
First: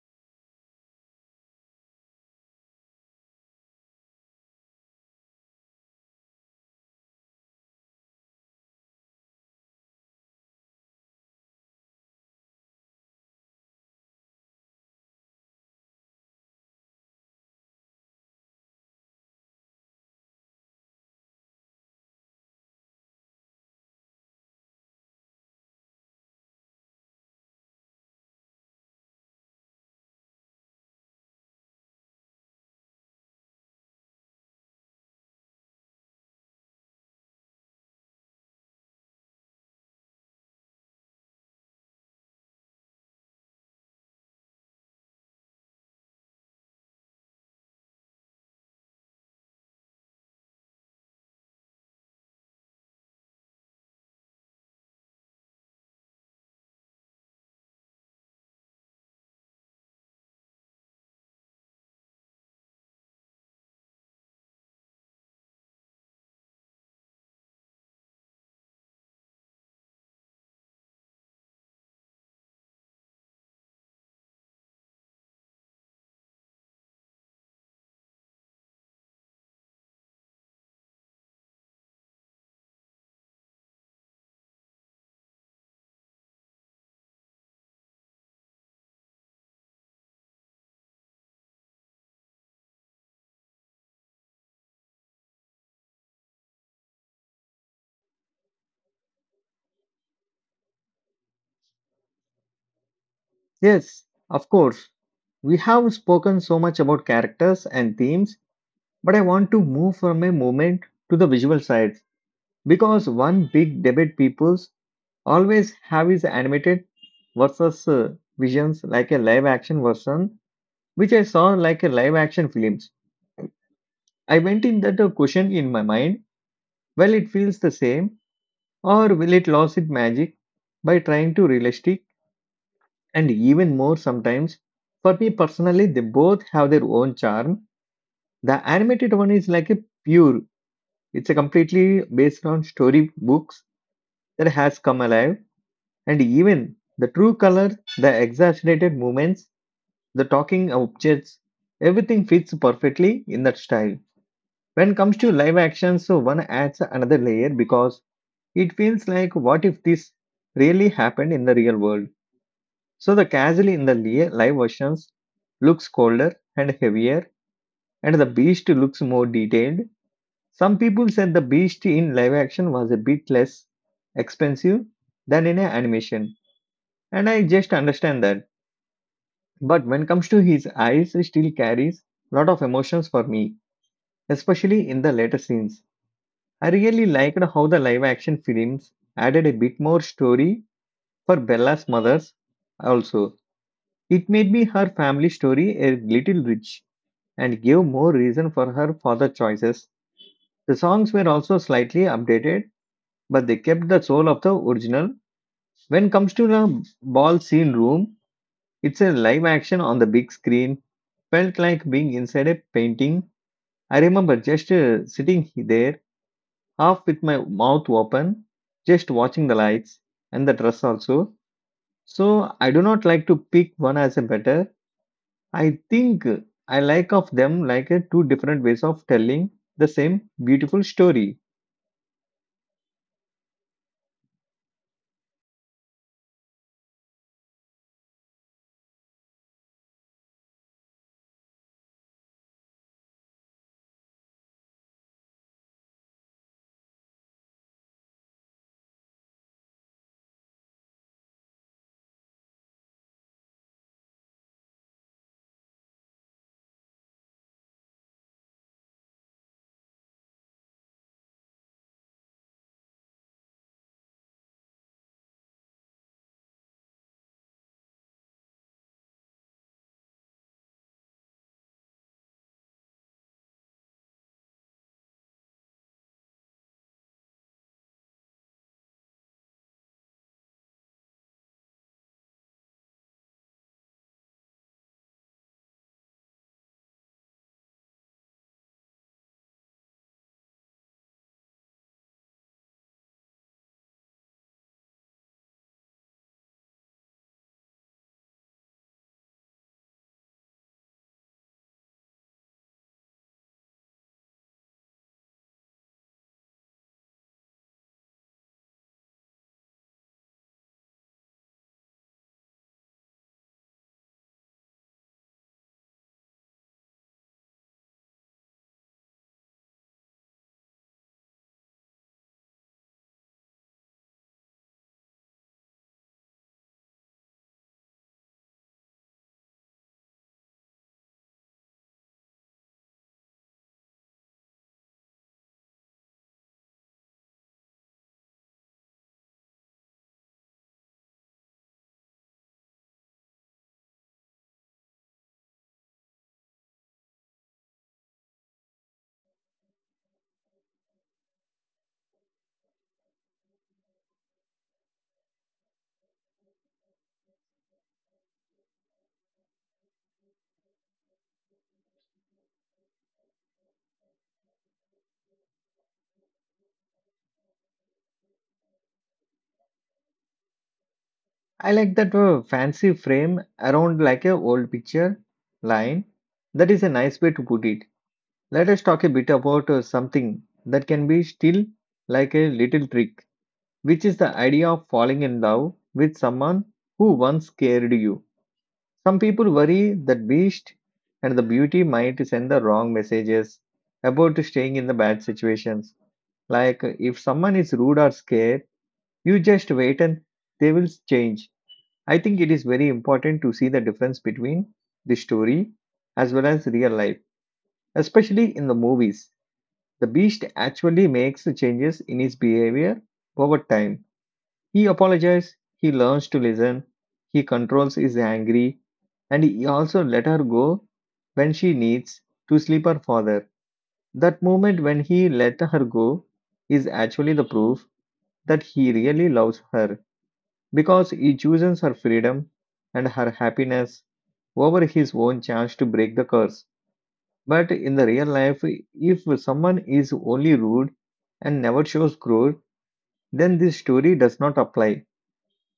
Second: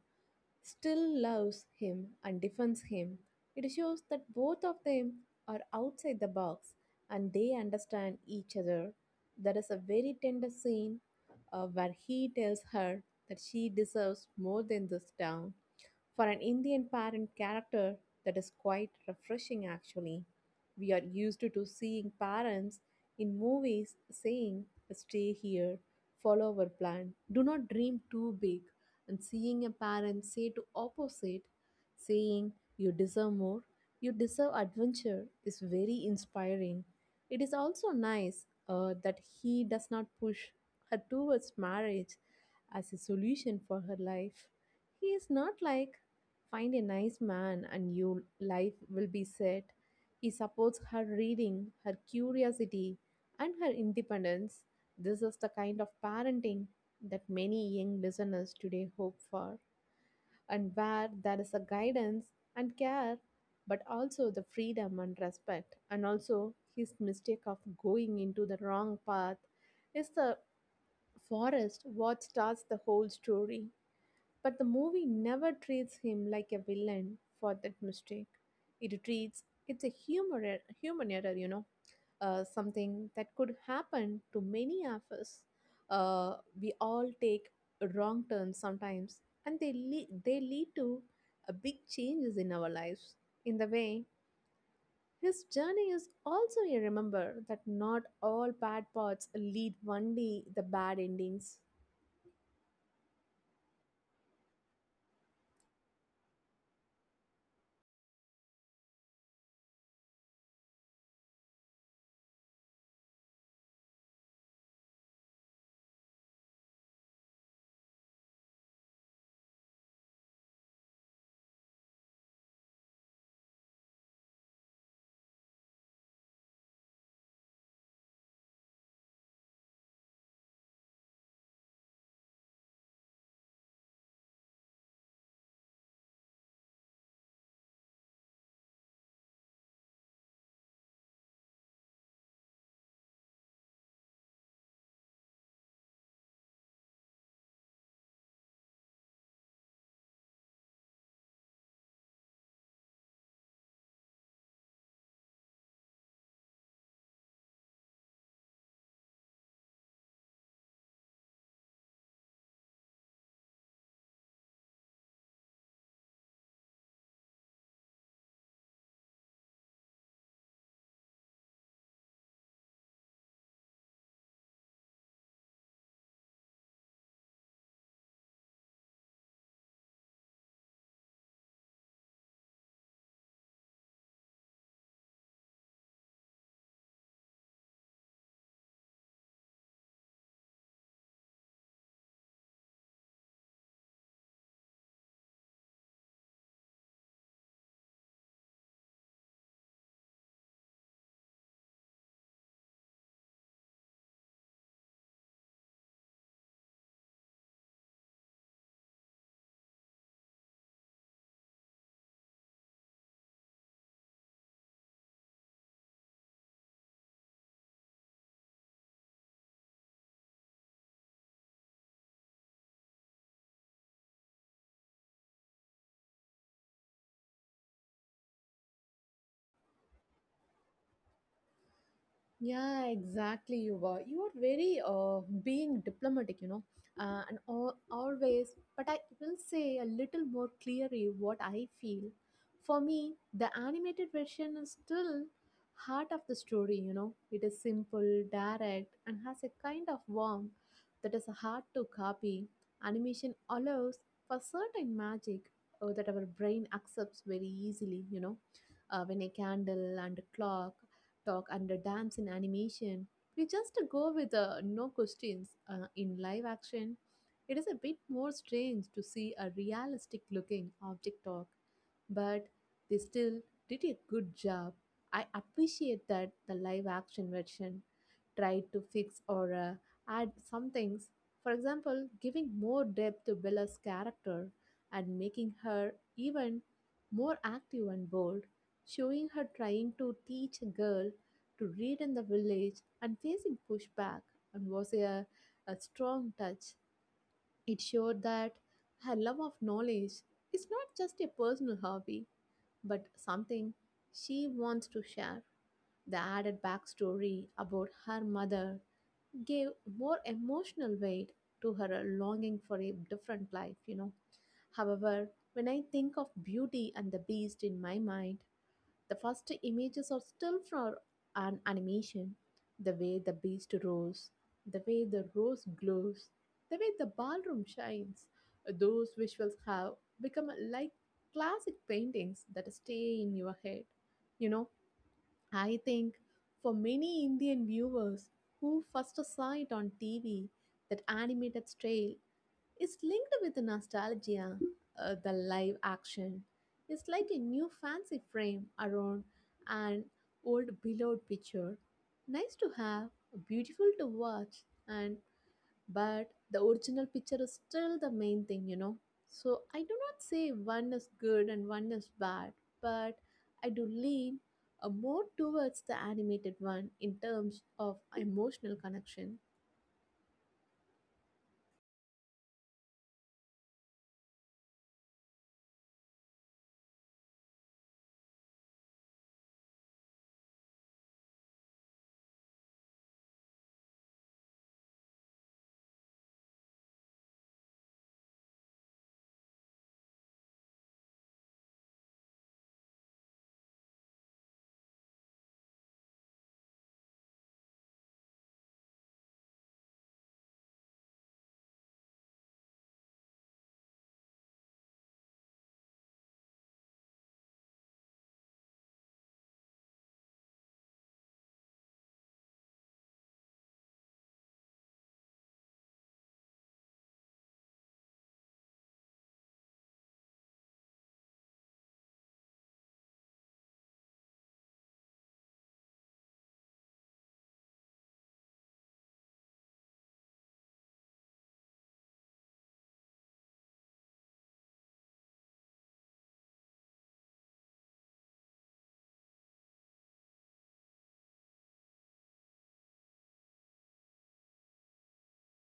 Speaker 2: still loves him and defends him. It shows that both of them are outside the box and they understand each other. There is a very tender scene where he tells her that she deserves more than this town for an Indian parent character, that is quite refreshing actually. We are used to seeing parents in movies saying, "Stay here, follow our plan, do not dream too big," and seeing a parent say to opposite, saying, "You deserve more, you deserve adventure," is very inspiring. It is also nice that he does not push her towards marriage as a solution for her life. He is not like "Find a nice man and your life will be set." He supports her reading, her curiosity, and her independence. This is the kind of parenting that many young listeners today hope for, and where there is a guidance and care, but also the freedom and respect, and also his mistake of going into the wrong path is the forest what starts the whole story. But the movie never treats him like a villain for that mistake. It treats it's a human error, you know, something that could happen to many of us. We all take wrong turns sometimes, and they lead to big changes in our lives. In the way, his journey is also a remember that not all bad parts lead only the bad endings.
Speaker 1: Yes, of course. We have spoken so much about characters and themes. But I want to move from a moment to the visual side because one big debate people's always have is animated versus visions like a live action version, which I saw like a live action films. I went in that question in my mind, well, it feels the same, or will it lose its magic by trying to realistic and even more sometimes? For me personally, they both have their own charm. The animated one is like a pure. It's a completely based on story books that has come alive, and even the true color, the exaggerated movements, the talking objects, everything fits perfectly in that style. When it comes to live action, so one adds another layer because it feels like what if this really happened in the real world? So the casually in the live versions looks colder and heavier, and the beast looks more detailed. Some people said the beast in live action was a bit less expensive than in a animation, and I just understand that. But when it comes to his eyes, he still carries a lot of emotions for me, especially in the later scenes. I really liked how the live action films added a bit more story for Bella's mothers also. It made me her family story a little rich and gave more reason for her father choices. The songs were also slightly updated but they kept the soul of the original. When comes to the ball scene room, it's a live action on the big screen. Felt like being inside a painting. I remember just sitting there, half with my mouth open, just watching the lights and the dress also. So I do not like to pick one as a better. I think I like of them like a two different ways of telling the same beautiful story.
Speaker 2: Yeah, exactly. You are very being diplomatic, you know, always. But I will say a little more clearly what I feel. For me, the animated version is still heart of the story. You know, it is simple, direct, and has a kind of warmth that is hard to copy. Animation allows for certain magic that our brain accepts very easily. You know, when a candle and a clock talk under dance in animation. We just go with no questions in live action. It is a bit more strange to see a realistic looking object talk, but they still did a good job. I appreciate that the live action version tried to fix or add some things. For example, giving more depth to Bella's character and making her even more active and bold, showing her trying to teach a girl to read in the village and facing pushback and a strong touch. It showed that her love of knowledge is not just a personal hobby, but something she wants to share. The added backstory about her mother gave more emotional weight to her longing for a different life, you know. However, when I think of Beauty and the Beast in my mind, the first images are still from an animation. The way the beast roars, the way the rose glows, the way the ballroom shines. Those visuals have become like classic paintings that stay in your head. You know, I think for many Indian viewers who first saw it on TV, that animated style it's linked with nostalgia, the live action. It's like a new fancy frame around an old beloved picture. Nice to have, beautiful to watch, and but the original picture is still the main thing, you know. So I do not say one is good and one is bad, but I do lean more towards the animated one in terms of emotional connection.
Speaker 1: I like that fancy frame around like a old picture line. That is a nice way to put it. Let us talk a bit about something that can be still like a little trick, which is the idea of falling in love with someone who once scared you. Some people worry that beast and the beauty might send the wrong messages about staying in the bad situations. Like if someone is rude or scared, you just wait and they will change. I think it is very important to see the difference between the story as well as real life, especially in the movies. The Beast actually makes the changes in his behavior over time. He apologizes, he learns to listen, he controls his anger, and he also let her go when she needs to sleep her father. That moment when he let her go is actually the proof that he really loves her because he chooses her freedom and her happiness over his own chance to break the curse. But in the real life, if someone is only rude and never shows growth, then this story does not apply.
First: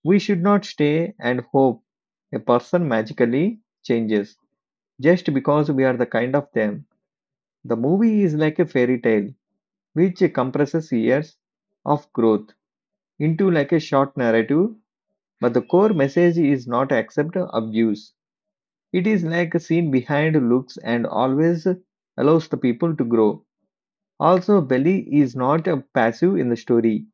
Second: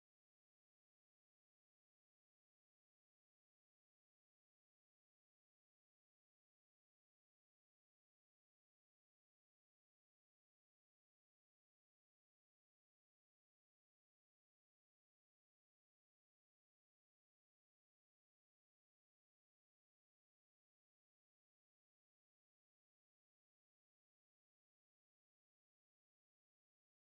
Speaker 1: We should not stay and hope a person magically changes just because we are the kind of them. The movie is like a fairy tale which compresses years of growth into like a short narrative, but the core message is not accept abuse. It is like a scene behind looks and always allows the people to grow. Also, Belly is not a passive in the story.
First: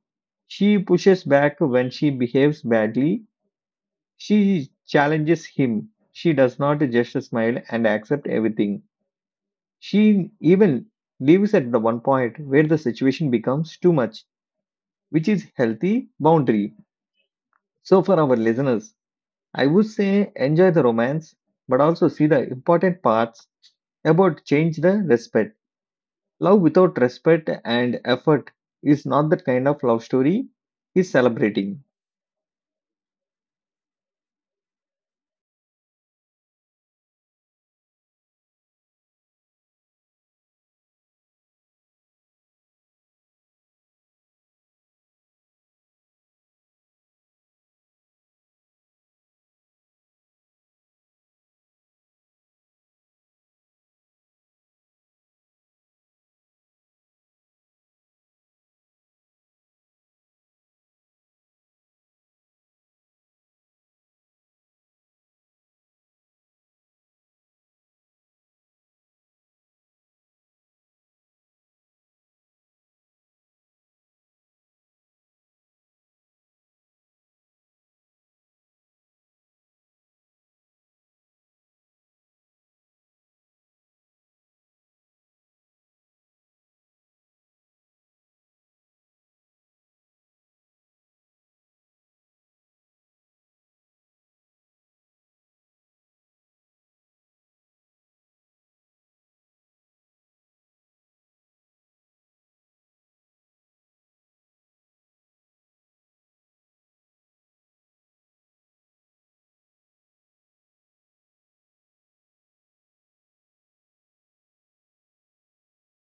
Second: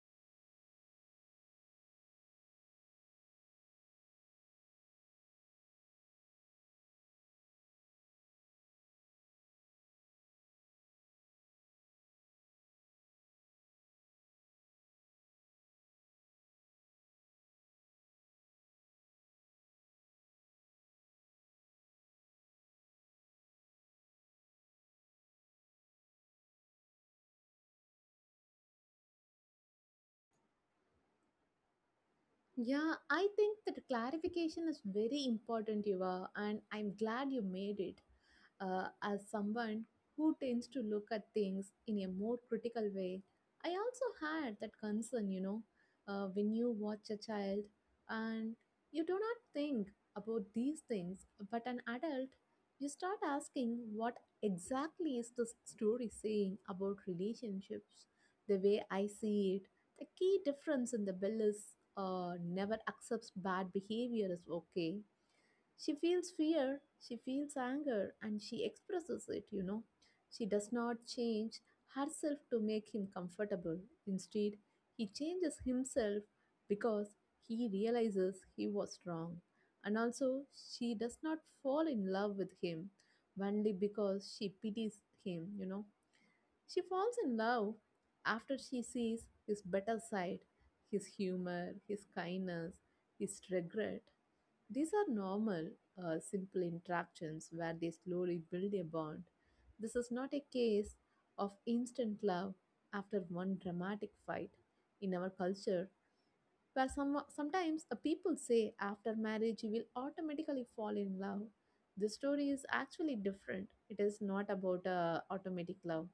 Speaker 1: She pushes back when she behaves badly. She challenges him. She does not just smile and accept everything. She even leaves at the one point where the situation becomes too much, which is healthy boundary. So for our listeners, I would say enjoy the romance, but also see the important parts about change the respect. Love without respect and effort is not the kind of love story he's celebrating.
Speaker 2: Yeah, I think that clarification is very important, Yuva, and I'm glad you made it. As someone who tends to look at things in a more critical way, I also had that concern, you know, when you watch a child and you do not think about these things, but an adult, you start asking what exactly is this story saying about relationships, the way I see it the key difference in the bill is never accepts bad behavior is okay. She feels fear, she feels anger, and she expresses it, you know. She does not change herself to make him comfortable. Instead, he changes himself because he realizes he was wrong. And also, she does not fall in love with him only because she pities him, you know. She falls in love after she sees his better side, his humor, his kindness, his regret. These are normal, simple interactions where they slowly build a bond. This is not a case of instant love after one dramatic fight. In our culture, where sometimes people say after marriage you will automatically fall in love. The story is actually different. It is not about automatic love.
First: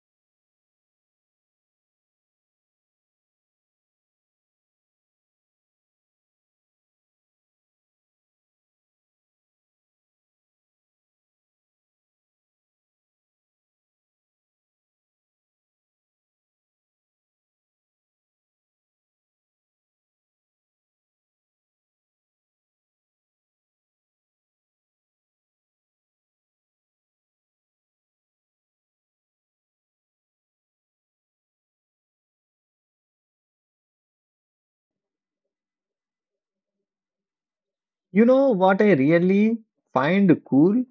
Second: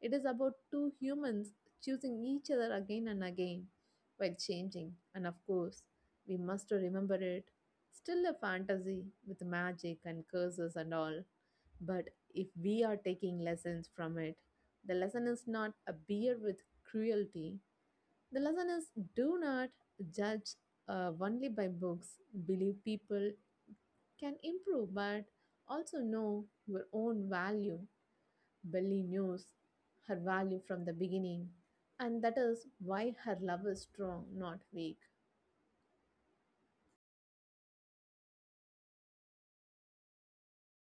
Speaker 2: It is about two humans choosing each other again and again while changing. And of course, we must remember it. Still a fantasy with magic and curses and all. But if we are taking lessons from it, the lesson is not a beer with cruelty, the lesson is do not judge only by books. Believe people can improve, but also know your own value. Belly knows her value from the beginning, and that is why her love is strong, not weak.
Speaker 1: You know what I really find cool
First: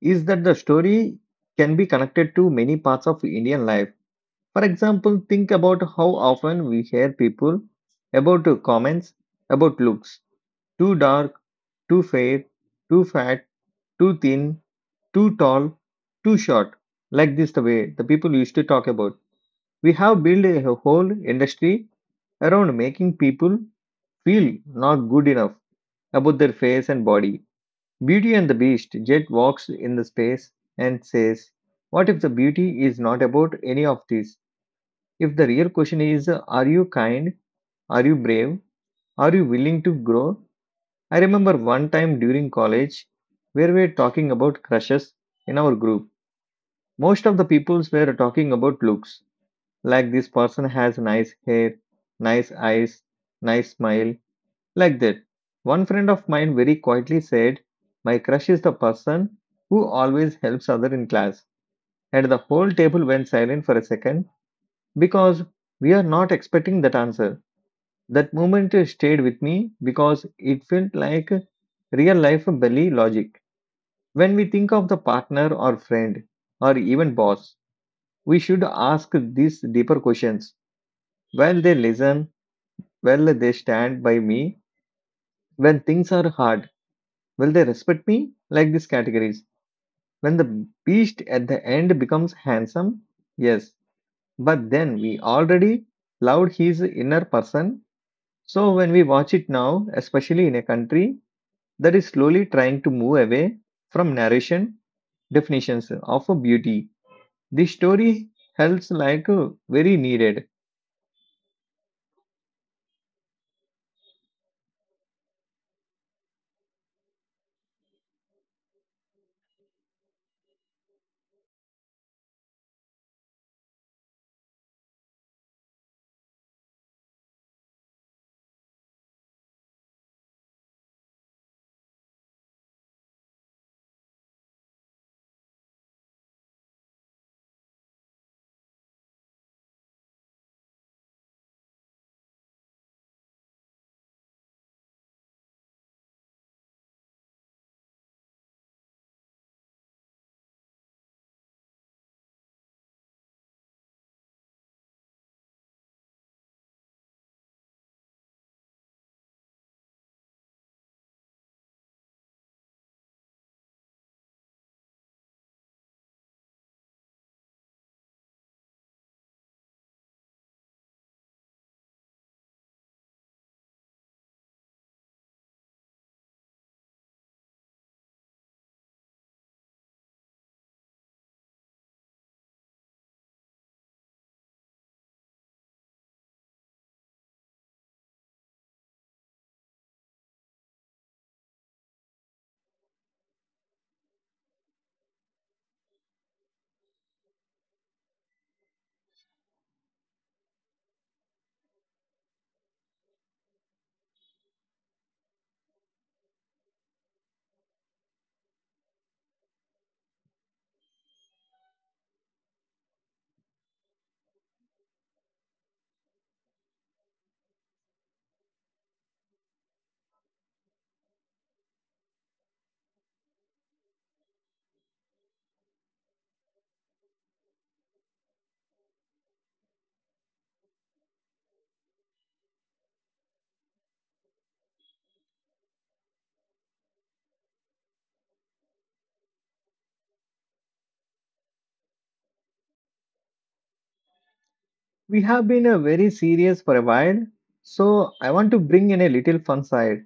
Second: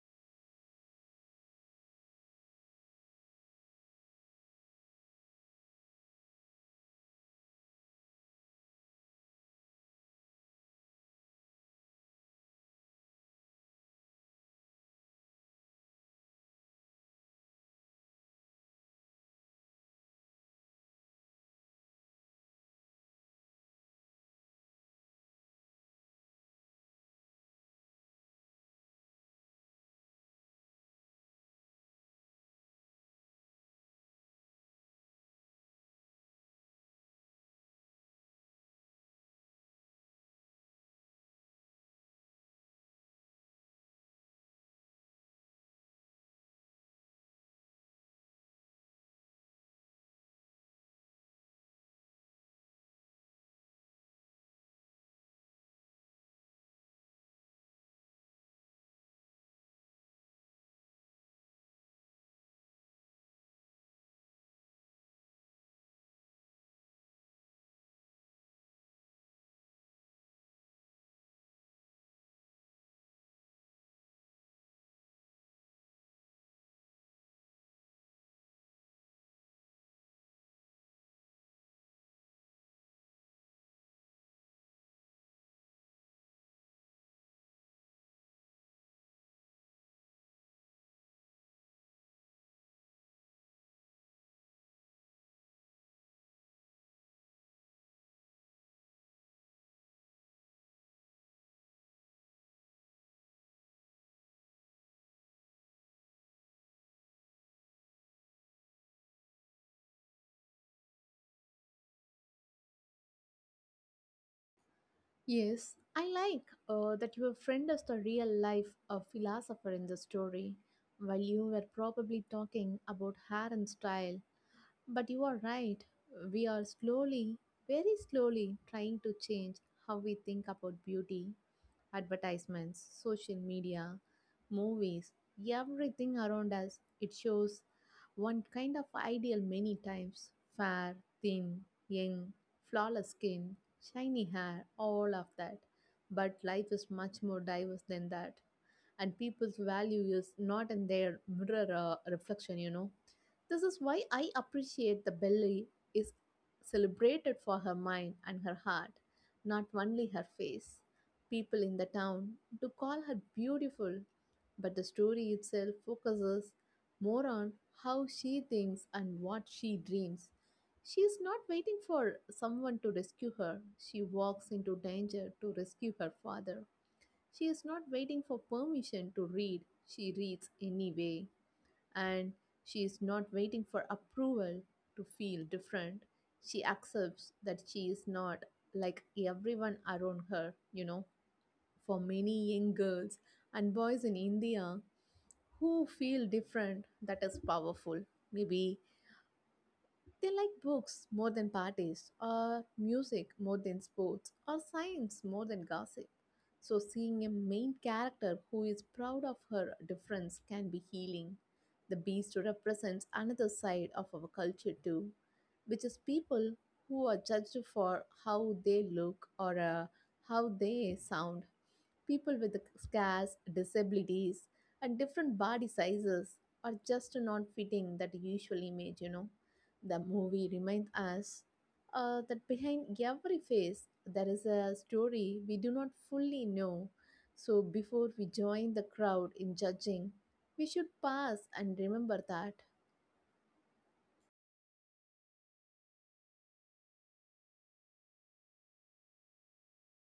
Speaker 1: is that the story can be connected to many parts of Indian life. For example, think about how often we hear people about comments about looks too dark, too fair, too fat, too thin, too tall, too short. Like this, the way the people used to talk about. We have built a whole industry around making people feel not good enough about their face and body. Beauty and the Beast Jet walks in the space and says, what if the beauty is not about any of this? If the real question is, are you kind? Are you brave? Are you willing to grow? I remember one time during college where we were talking about crushes in our group. Most of the peoples were talking about looks, like this person has nice hair, nice eyes, nice smile. Like that, one friend of mine very quietly said, my crush is the person who always helps other in class. And the whole table went silent for a second because we are not expecting that answer. That moment stayed with me because it felt like real life belly logic. When we think of the partner or friend or even boss, we should ask these deeper questions. While they listen, while they stand by me when things are hard, will they respect me? Like these categories. When the beast at the end becomes handsome, yes, but then we already loved his inner person. So when we watch it now, especially in a country that is slowly trying to move away from narration definitions of beauty, this story helps like very needed.
Speaker 2: Yes, I like that your friend is the real life philosopher in the story, while you were probably talking about hair and style. But you are right. We are slowly, very slowly, trying to change how we think about beauty, advertisements, social media, movies, everything around us. It shows one kind of ideal many times fair, thin, young, flawless skin, shiny hair, all of that. But life is much more diverse than that, and people's value is not in their mirror reflection. This is why I appreciate the Belly is celebrated for her mind and her heart, not only her face. People in the town do call her beautiful, but the story itself focuses more on how she thinks and what she dreams. She is not waiting for someone to rescue her. She walks into danger to rescue her father. She is not waiting for permission to read, she reads anyway. And she is not waiting for approval to feel different. She accepts that she is not like everyone around her. For many young girls and boys in India who feel different, that is powerful. Maybe they like books more than parties, or music more than sports, or science more than gossip. So, seeing a main character who is proud of her difference can be healing. The beast represents another side of our culture, too, which is people who are judged for how they look or how they sound. People with scars, disabilities, and different body sizes are just not fitting that usual image. The movie reminds us that behind every face there is a story we do not fully know. So before we join the crowd in judging, we should pause and remember that.
Speaker 1: We have been very serious for a while, so I want to bring in a little fun side.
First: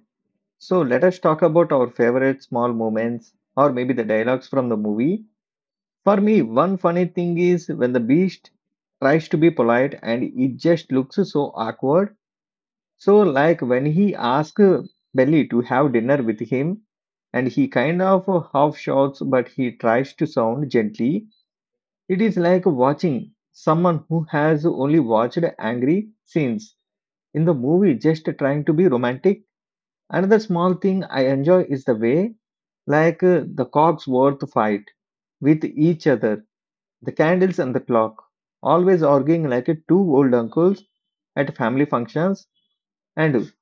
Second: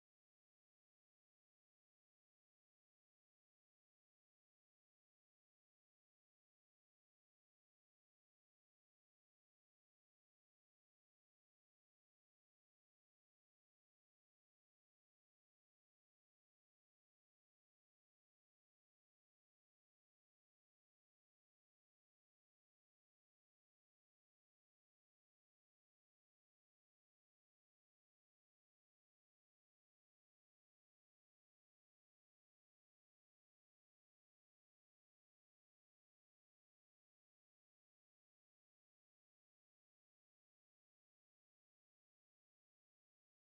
Speaker 1: So let us talk about our favorite small moments or maybe the dialogues from the movie. For me, one funny thing is when the beast tries to be polite and it just looks so awkward. So, like when he asks Belly to have dinner with him and he kind of half shouts but he tries to sound gently. It is like watching someone who has only watched angry scenes in the movie just trying to be romantic. Another small thing I enjoy is the way like the cogs worth fight with each other, the candles and the clock, always arguing like two old uncles at family functions. And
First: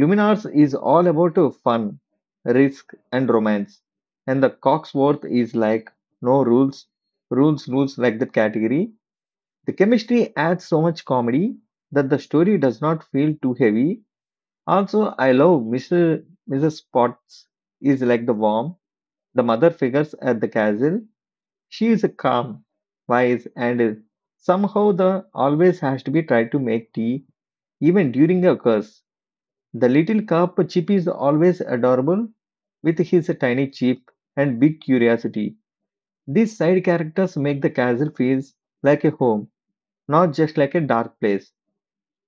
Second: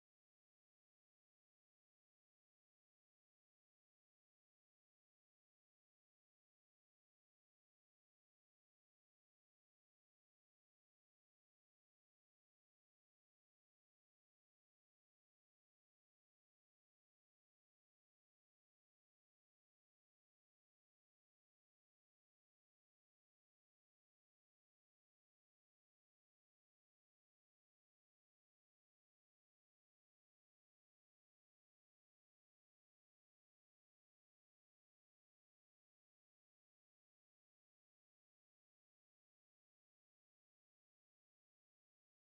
Speaker 1: Luminars is all about fun, risk, and romance. And the Cogsworth is like no rules, rules, rules, like that category. The chemistry adds so much comedy that the story does not feel too heavy. Also, I love Mr. Mrs. Potts is like the warm, the mother figures at the castle. She is calm, wise, and somehow the always has to be tried to make tea, even during a curse. The little cup chip is always adorable with his tiny chip and big curiosity. These side characters make the castle feels like a home, not just like a dark place.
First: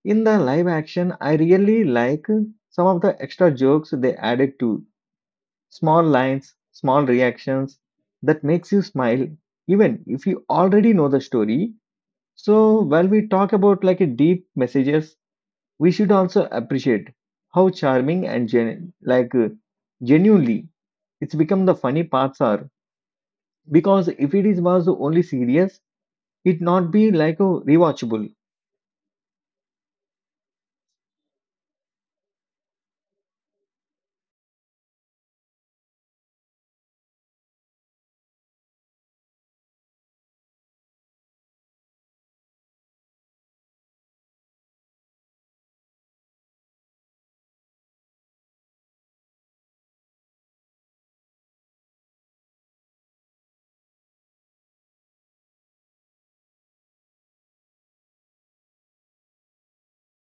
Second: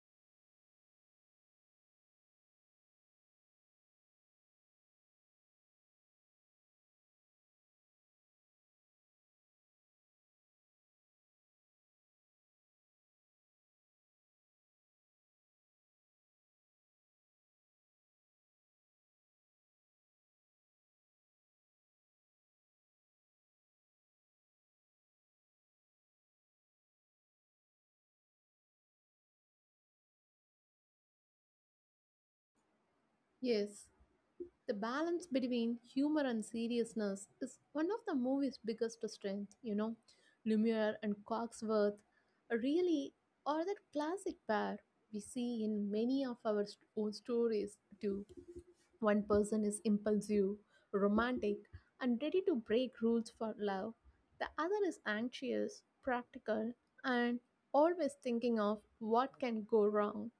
Speaker 1: In the live action, I really like some of the extra jokes they added to small lines, small reactions that makes you smile even if you already know the story. So while we talk about like a deep messages, we should also appreciate how charming and genuinely it's become. The funny parts are because if it is was only serious it not be like a rewatchable.
Speaker 2: Yes. The balance between humor and seriousness is one of the movie's biggest strengths. Lumiere and Cogsworth really are that classic pair we see in many of our own stories too. One person is impulsive, romantic, and ready to break rules for love. The other is anxious, practical, and always thinking of what can go wrong.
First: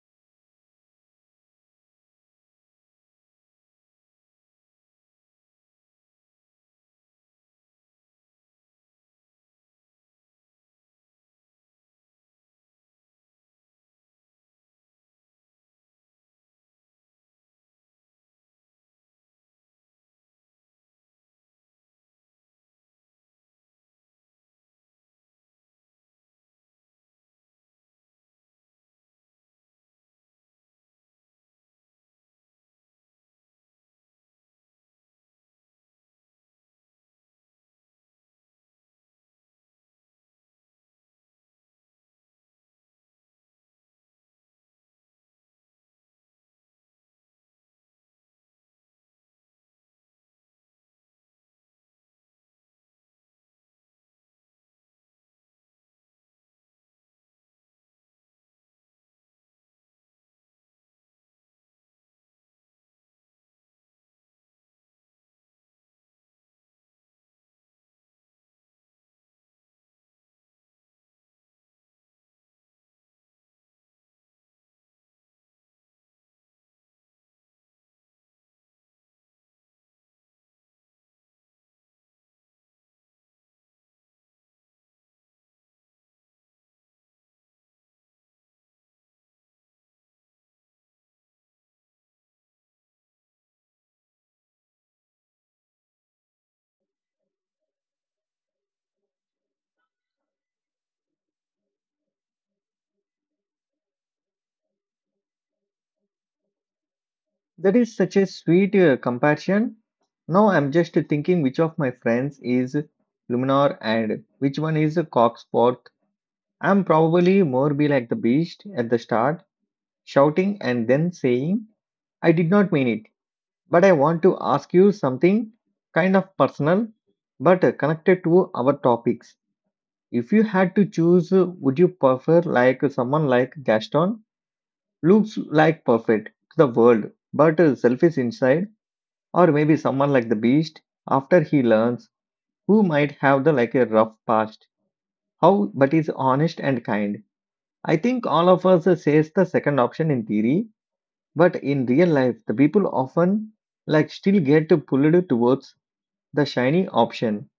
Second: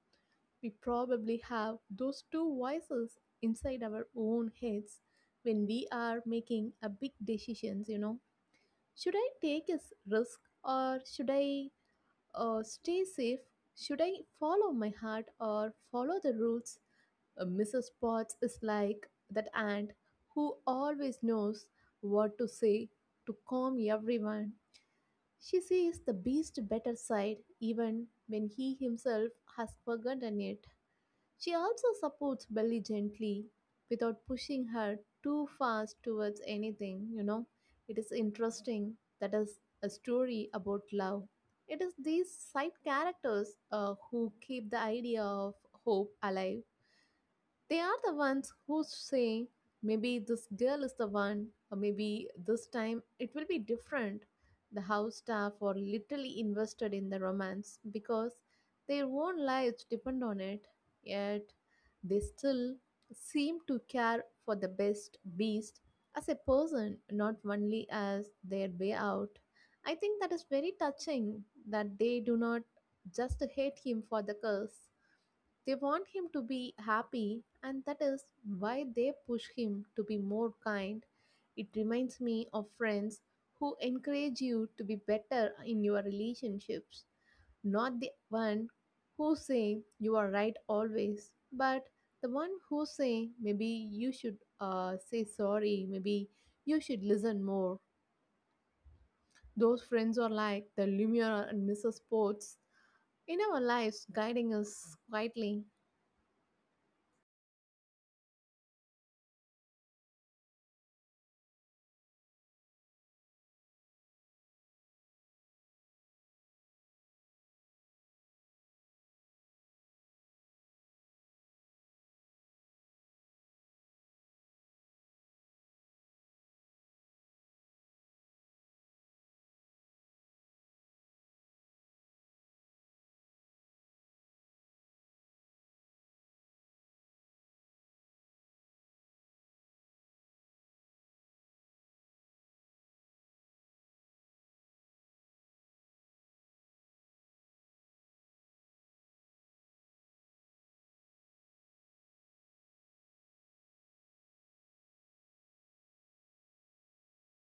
Speaker 2: We probably have those two voices inside our own heads when we are making a big decisions. Should I take this risk, or should I stay safe? Should I follow my heart or follow the rules? Mrs. Potts is like that aunt who always knows what to say to calm everyone. She sees the beast better side even when he himself has forgotten it. She also supports Belly gently without pushing her too fast towards anything. It is interesting that is a story about love. It is these side characters who keep the idea of hope alive. They are the ones who say, maybe this girl is the one, or maybe this time it will be different. The house staff are literally invested in the romance because their own lives depend on it, yet they still seem to care for the best beast as a person, not only as their way out. I think that is very touching that they do not just hate him for the curse. They want him to be happy, and that is why they push him to be more kind. It reminds me of friends who encourage you to be better in your relationships, not the one who say you are right always, but the one who say maybe you should say sorry, maybe you should listen more. Those friends are like the Lumiere and Mrs. Potts in our lives, guiding us quietly.
Speaker 1: That is such a sweet compassion. Now I'm just thinking which of my friends is luminar and which one is a coxpot. I'm probably more be like the beast at the start, shouting and then saying, I did not mean it. But I want to ask you something kind of personal but connected to our topics. If you had to choose, would you prefer like someone like Gaston? Looks like perfect to the world, but selfish inside, or maybe someone like the beast after he learns, who might have the like a rough past, how but is honest and kind. I think all of us says the second option in theory, but in real life, the people often like still get pulled towards the shiny option.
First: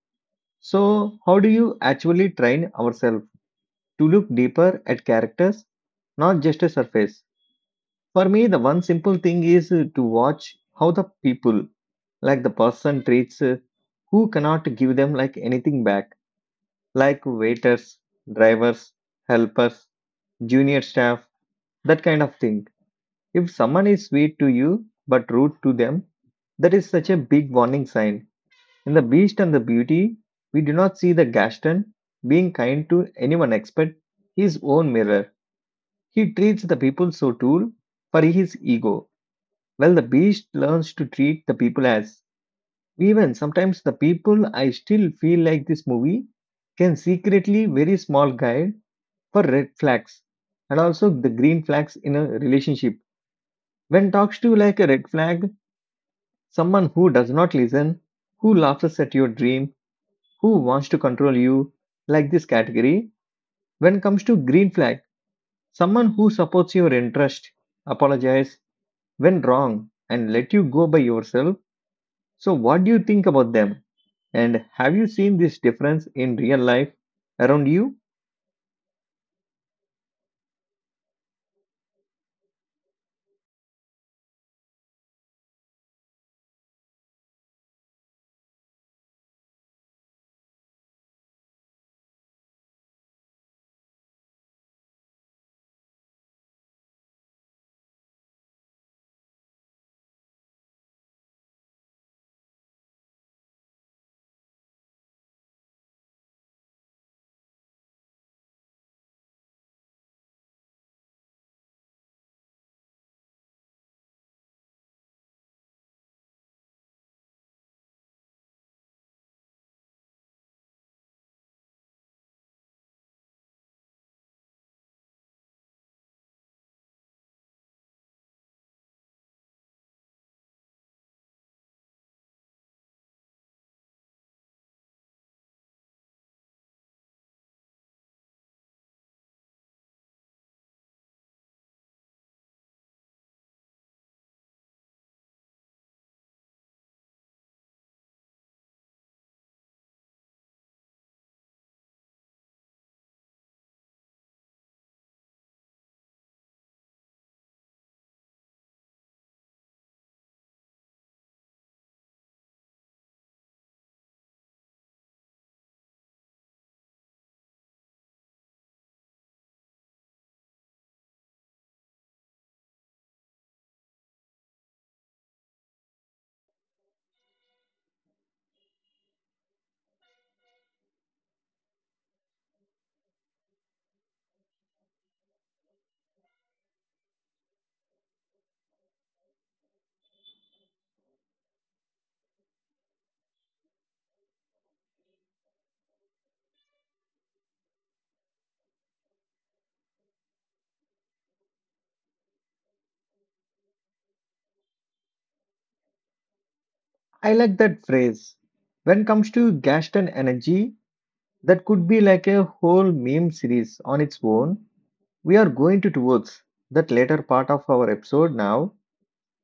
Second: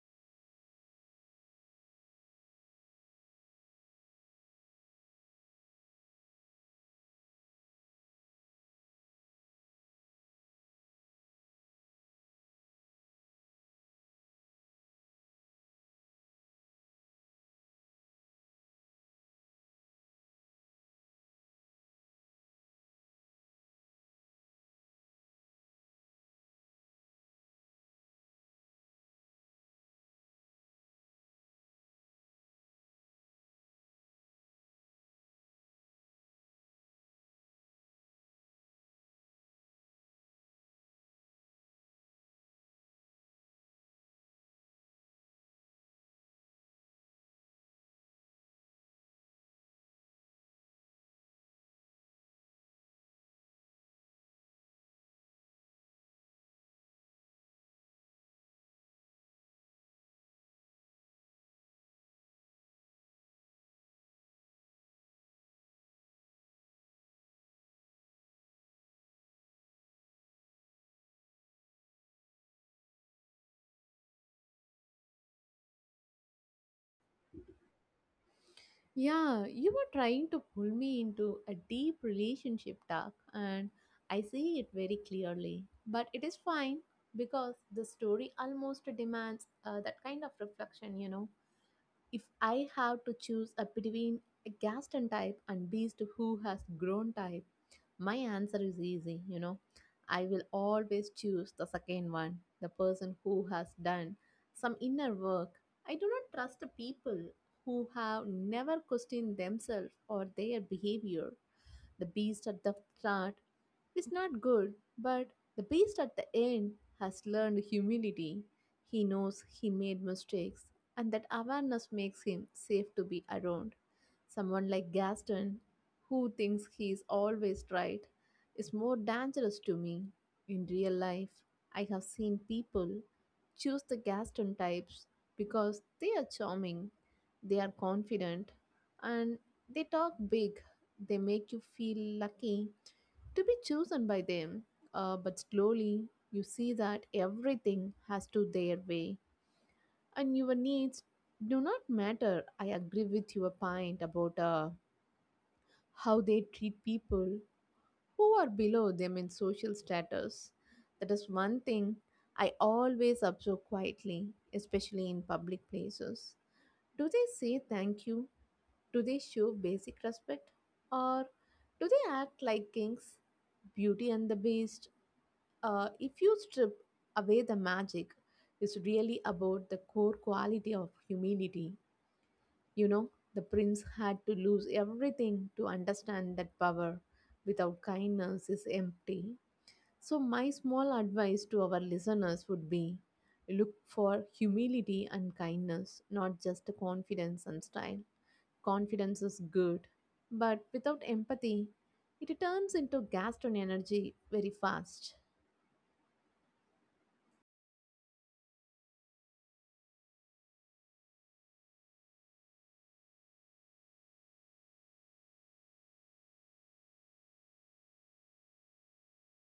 Speaker 1: So, how do you actually train ourselves to look deeper at characters, not just a surface? For me, the one simple thing is to watch how the people, like the person treats who cannot give them like anything back, like waiters, drivers, helpers, junior staff, that kind of thing. If someone is sweet to you but rude to them, that is such a big warning sign. In The Beast and the Beauty, we do not see the Gaston being kind to anyone except his own mirror. He treats the people so too for his ego. Well, the Beast learns to treat the people as. Even sometimes the people I still feel like this movie can secretly very small guide for red flags and also the green flags in a relationship. When talks to like a red flag, someone who does not listen, who laughs at your dream, who wants to control you, like this category. When comes to green flag, someone who supports your interest, apologize when wrong, and let you go by yourself. So, what do you think about them? And have you seen this difference in real life around you?
Speaker 2: Yeah, you were trying to pull me into a deep relationship talk, and I see it very clearly. But it is fine because the story almost demands that kind of reflection. If I have to choose a between a Gaston type and Beast who has grown type, my answer is easy. I will always choose the second one, the person who has done some inner work. I do not trust the people who have never questioned themselves or their behavior. The beast at the start is not good, but the beast at the end has learned humility. He knows he made mistakes, and that awareness makes him safe to be around. Someone like Gaston, who thinks he is always right, is more dangerous to me. In real life, I have seen people choose the Gaston types because they are charming, they are confident, and they talk big. They make you feel lucky to be chosen by them. But slowly, you see that everything has to their way, and your needs do not matter. I agree with your point about how they treat people who are below them in social status. That is one thing I always observe quietly, especially in public places. Do they say thank you? Do they show basic respect? Or do they act like kings? Beauty and the Beast. If you strip away the magic, it's really about the core quality of humility. You know, the prince had to lose everything to understand that power without kindness is empty. So, my small advice to our listeners would be look for humility and kindness, not just confidence and style. Confidence is good, but without empathy, it turns into Gaston energy very fast.
Speaker 1: I like that phrase. When comes to Gaston energy, that could be like a whole meme series on its own. We are going to towards that later part of our episode now,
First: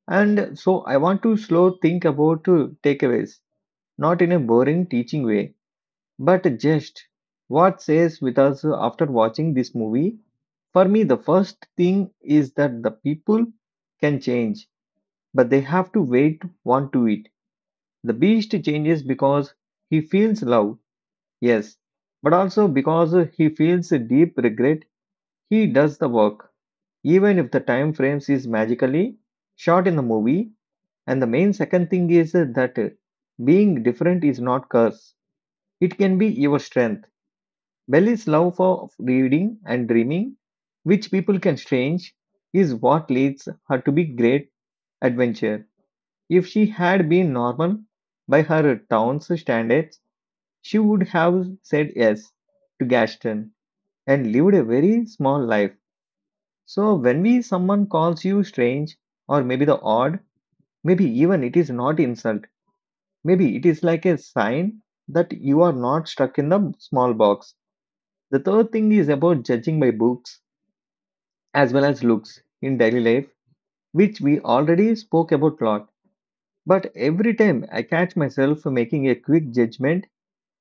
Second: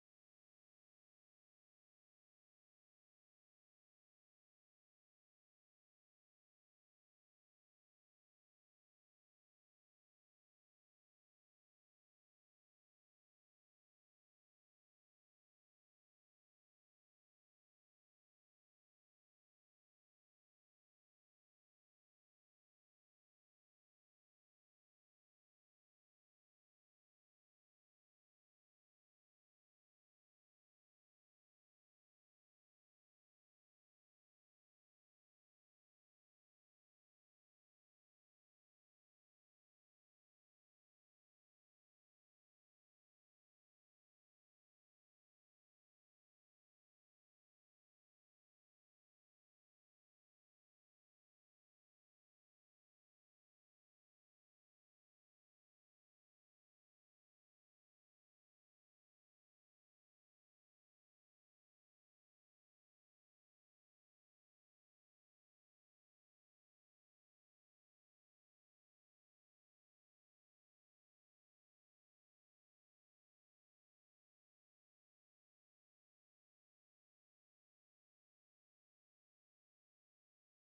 Speaker 1: and so I want to slow think about takeaways, not in a boring teaching way but just what says with us after watching this movie. For me the first thing is that the people can change but they have to wait want to it. The beast changes because he feels love, yes, but also because he feels a deep regret. He does the work even if the time frames is magically short in the movie. And the main second thing is that being different is not curse, it can be your strength. Belly's love for reading and dreaming, which people can strange, is what leads her to be great adventure. If she had been normal by her town's standards, she would have said yes to gaston and lived a very small life. So when we someone calls you strange or maybe the odd, maybe even it is not insult. Maybe it is like a sign that you are not stuck in the small box. The third thing is about judging by books as well as looks in daily life, which we already spoke about a lot. But every time I catch myself making a quick judgment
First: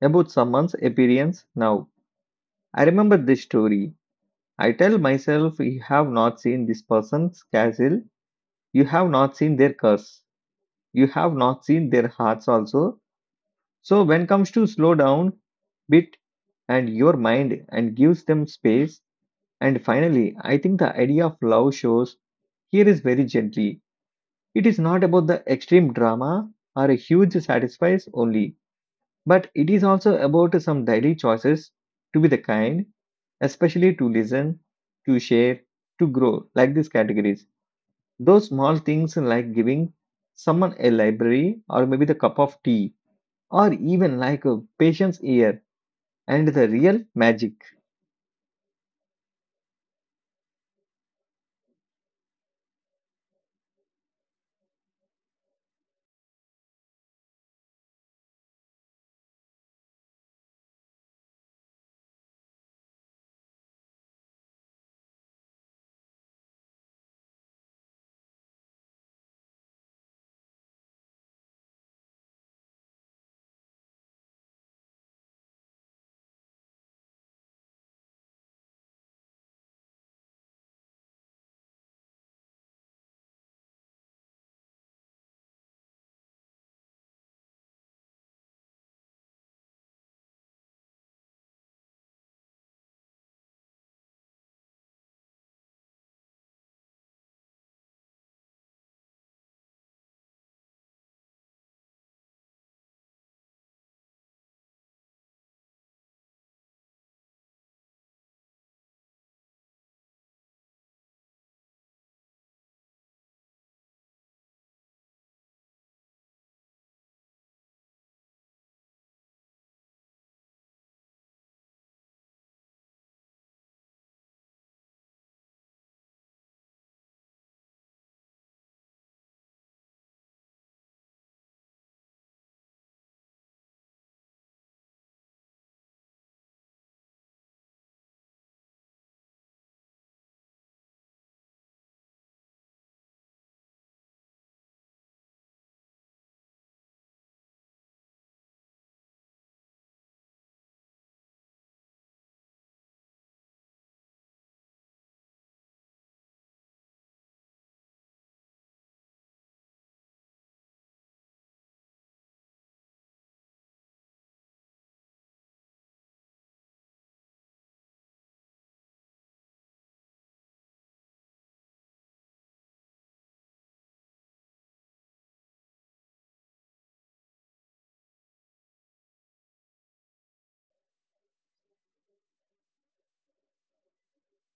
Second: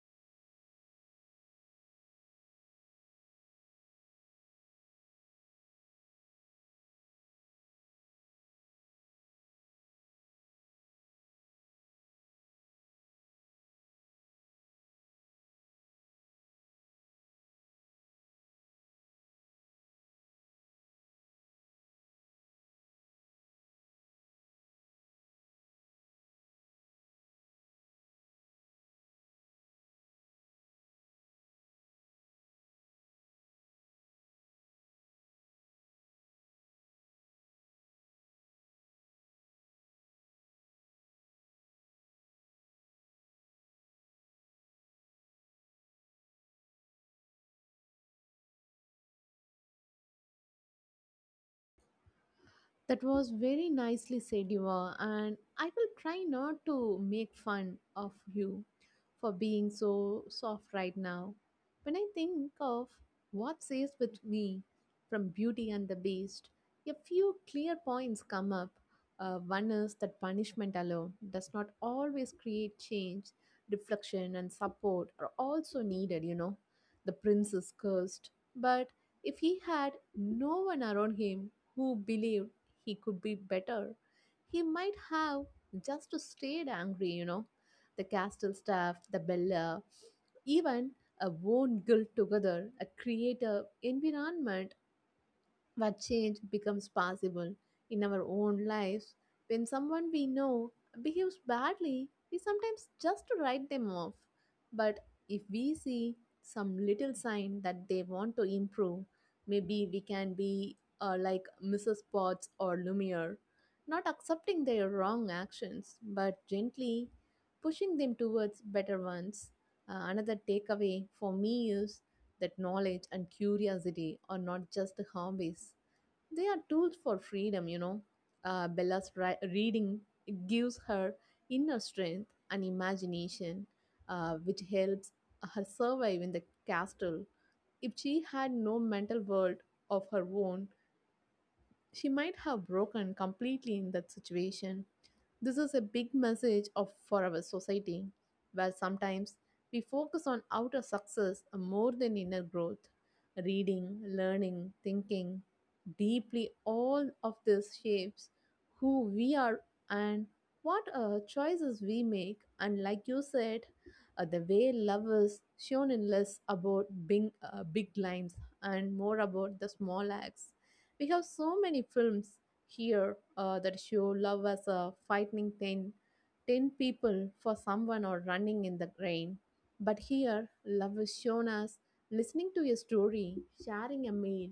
Speaker 1: about someone's appearance now. I remember this story. I tell myself you have not seen this person's castle, you have not seen their curse, you have not seen their hearts also. So when comes to slow down bit and your mind and gives them space. And finally, I think the idea of love shows here is very gently. It is not about the extreme drama or a huge sacrifice only, but it is also about some daily choices to be the kind, especially to listen, to share, to grow, like these categories. Those small things like giving someone a library or maybe the cup of tea or even like a patient's ear and the real magic.
Speaker 2: That was very nicely said, you, and I will try not to make fun of you for being so soft right now. When I think of what stays with me from Beauty and the Beast, a few clear points come up. One is that punishment alone does not always create change. Reflection and support are also needed. The prince is cursed, but if he had no one around him who believed, he could be better. He might have just stayed angry. The castle staff, the Bella, even a worn guild together, a create a environment what change becomes possible in our own lives. When someone we know behaves badly, we sometimes just write them off. But if we see some little sign that they want to improve, maybe we can be like Mrs. Potts or Lumiere, not accepting their wrong actions, but gently pushing them towards better ones. Another takeaway for me is that knowledge and curiosity are not just hobbies, they are tools for freedom. Bella's reading gives her inner strength and imagination, which helps her survive in the castle. If she had no mental world of her own, she might have broken completely in that situation. This is a big message of for our society, where sometimes we focus on outer success more than inner growth. Reading, learning, thinking deeply, all of this shapes who we are and what choices we make. And like you said, the way love is shown in less about big big lines and more about the small acts. We have so many films here that show love as a fighting 10, 10 people for someone or running in the rain. But here, love is shown as listening to a story, sharing a meal,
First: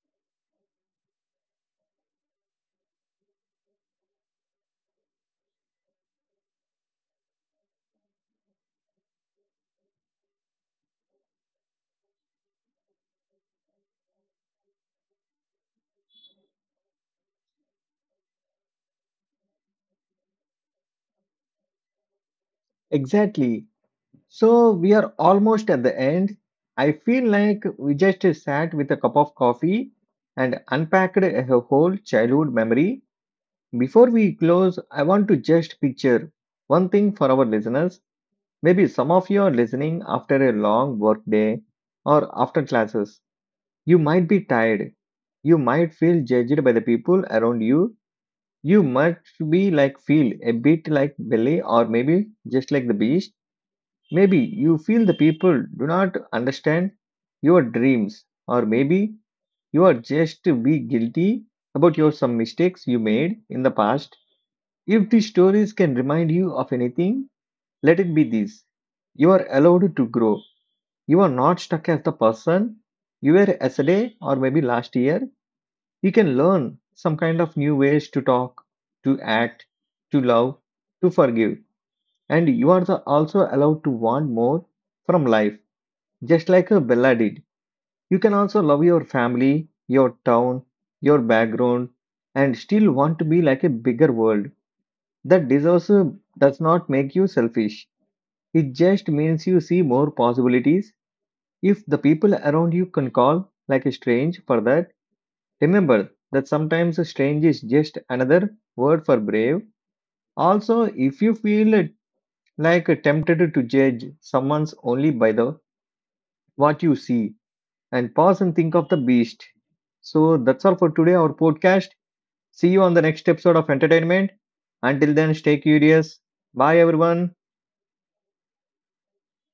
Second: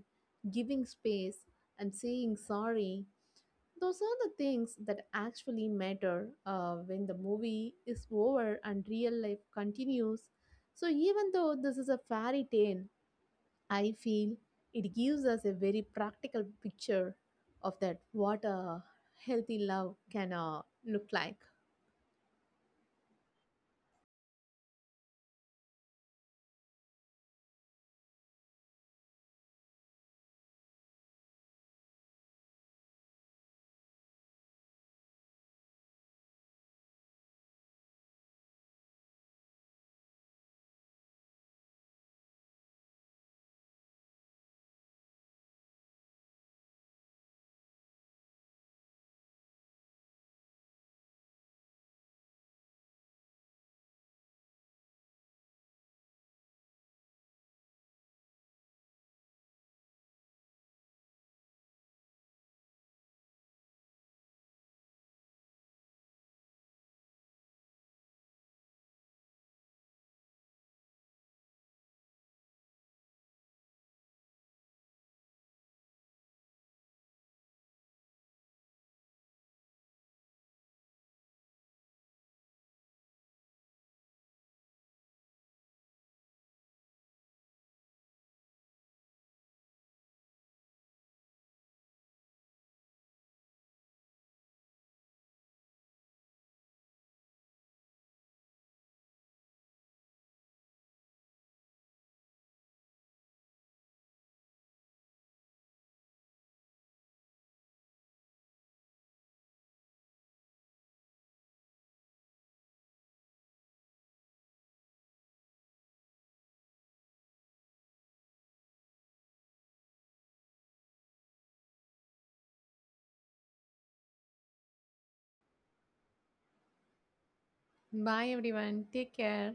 Speaker 2: giving space, and saying sorry. Those are the things that actually matter when the movie is over and real life continues. So, even though this is a fairy tale, I feel it gives us a very practical picture of that what a healthy love can look like.
Speaker 1: Exactly. So we are almost at the end. I feel like we just sat with a cup of coffee and unpacked a whole childhood memory. Before we close, I want to just picture one thing for our listeners. Maybe some of you are listening after a long work day or after classes. You might be tired. You might feel judged by the people around you. You must be like feel a bit like Billy or maybe just like the beast. Maybe you feel the people do not understand your dreams or maybe you are just to be guilty about your some mistakes you made in the past. If these stories can remind you of anything, let it be this. You are allowed to grow. You are not stuck as the person you were yesterday or maybe last year. You can learn some kind of new ways to talk, to act, to love, to forgive. And you are also allowed to want more from life, just like a Bella did. You can also love your family, your town, your background, and still want to be like a bigger world. That deserves a- does not make you selfish. It just means you see more possibilities. If the people around you can call like a strange for that, remember that sometimes strange is just another word for brave. Also, if you feel like tempted to judge someone's only by the what you see and pause and think of the beast. So that's all for today our podcast. See you on the next episode of entertainment. Until then stay curious. Bye everyone.
Speaker 2: Bye everyone. Take care.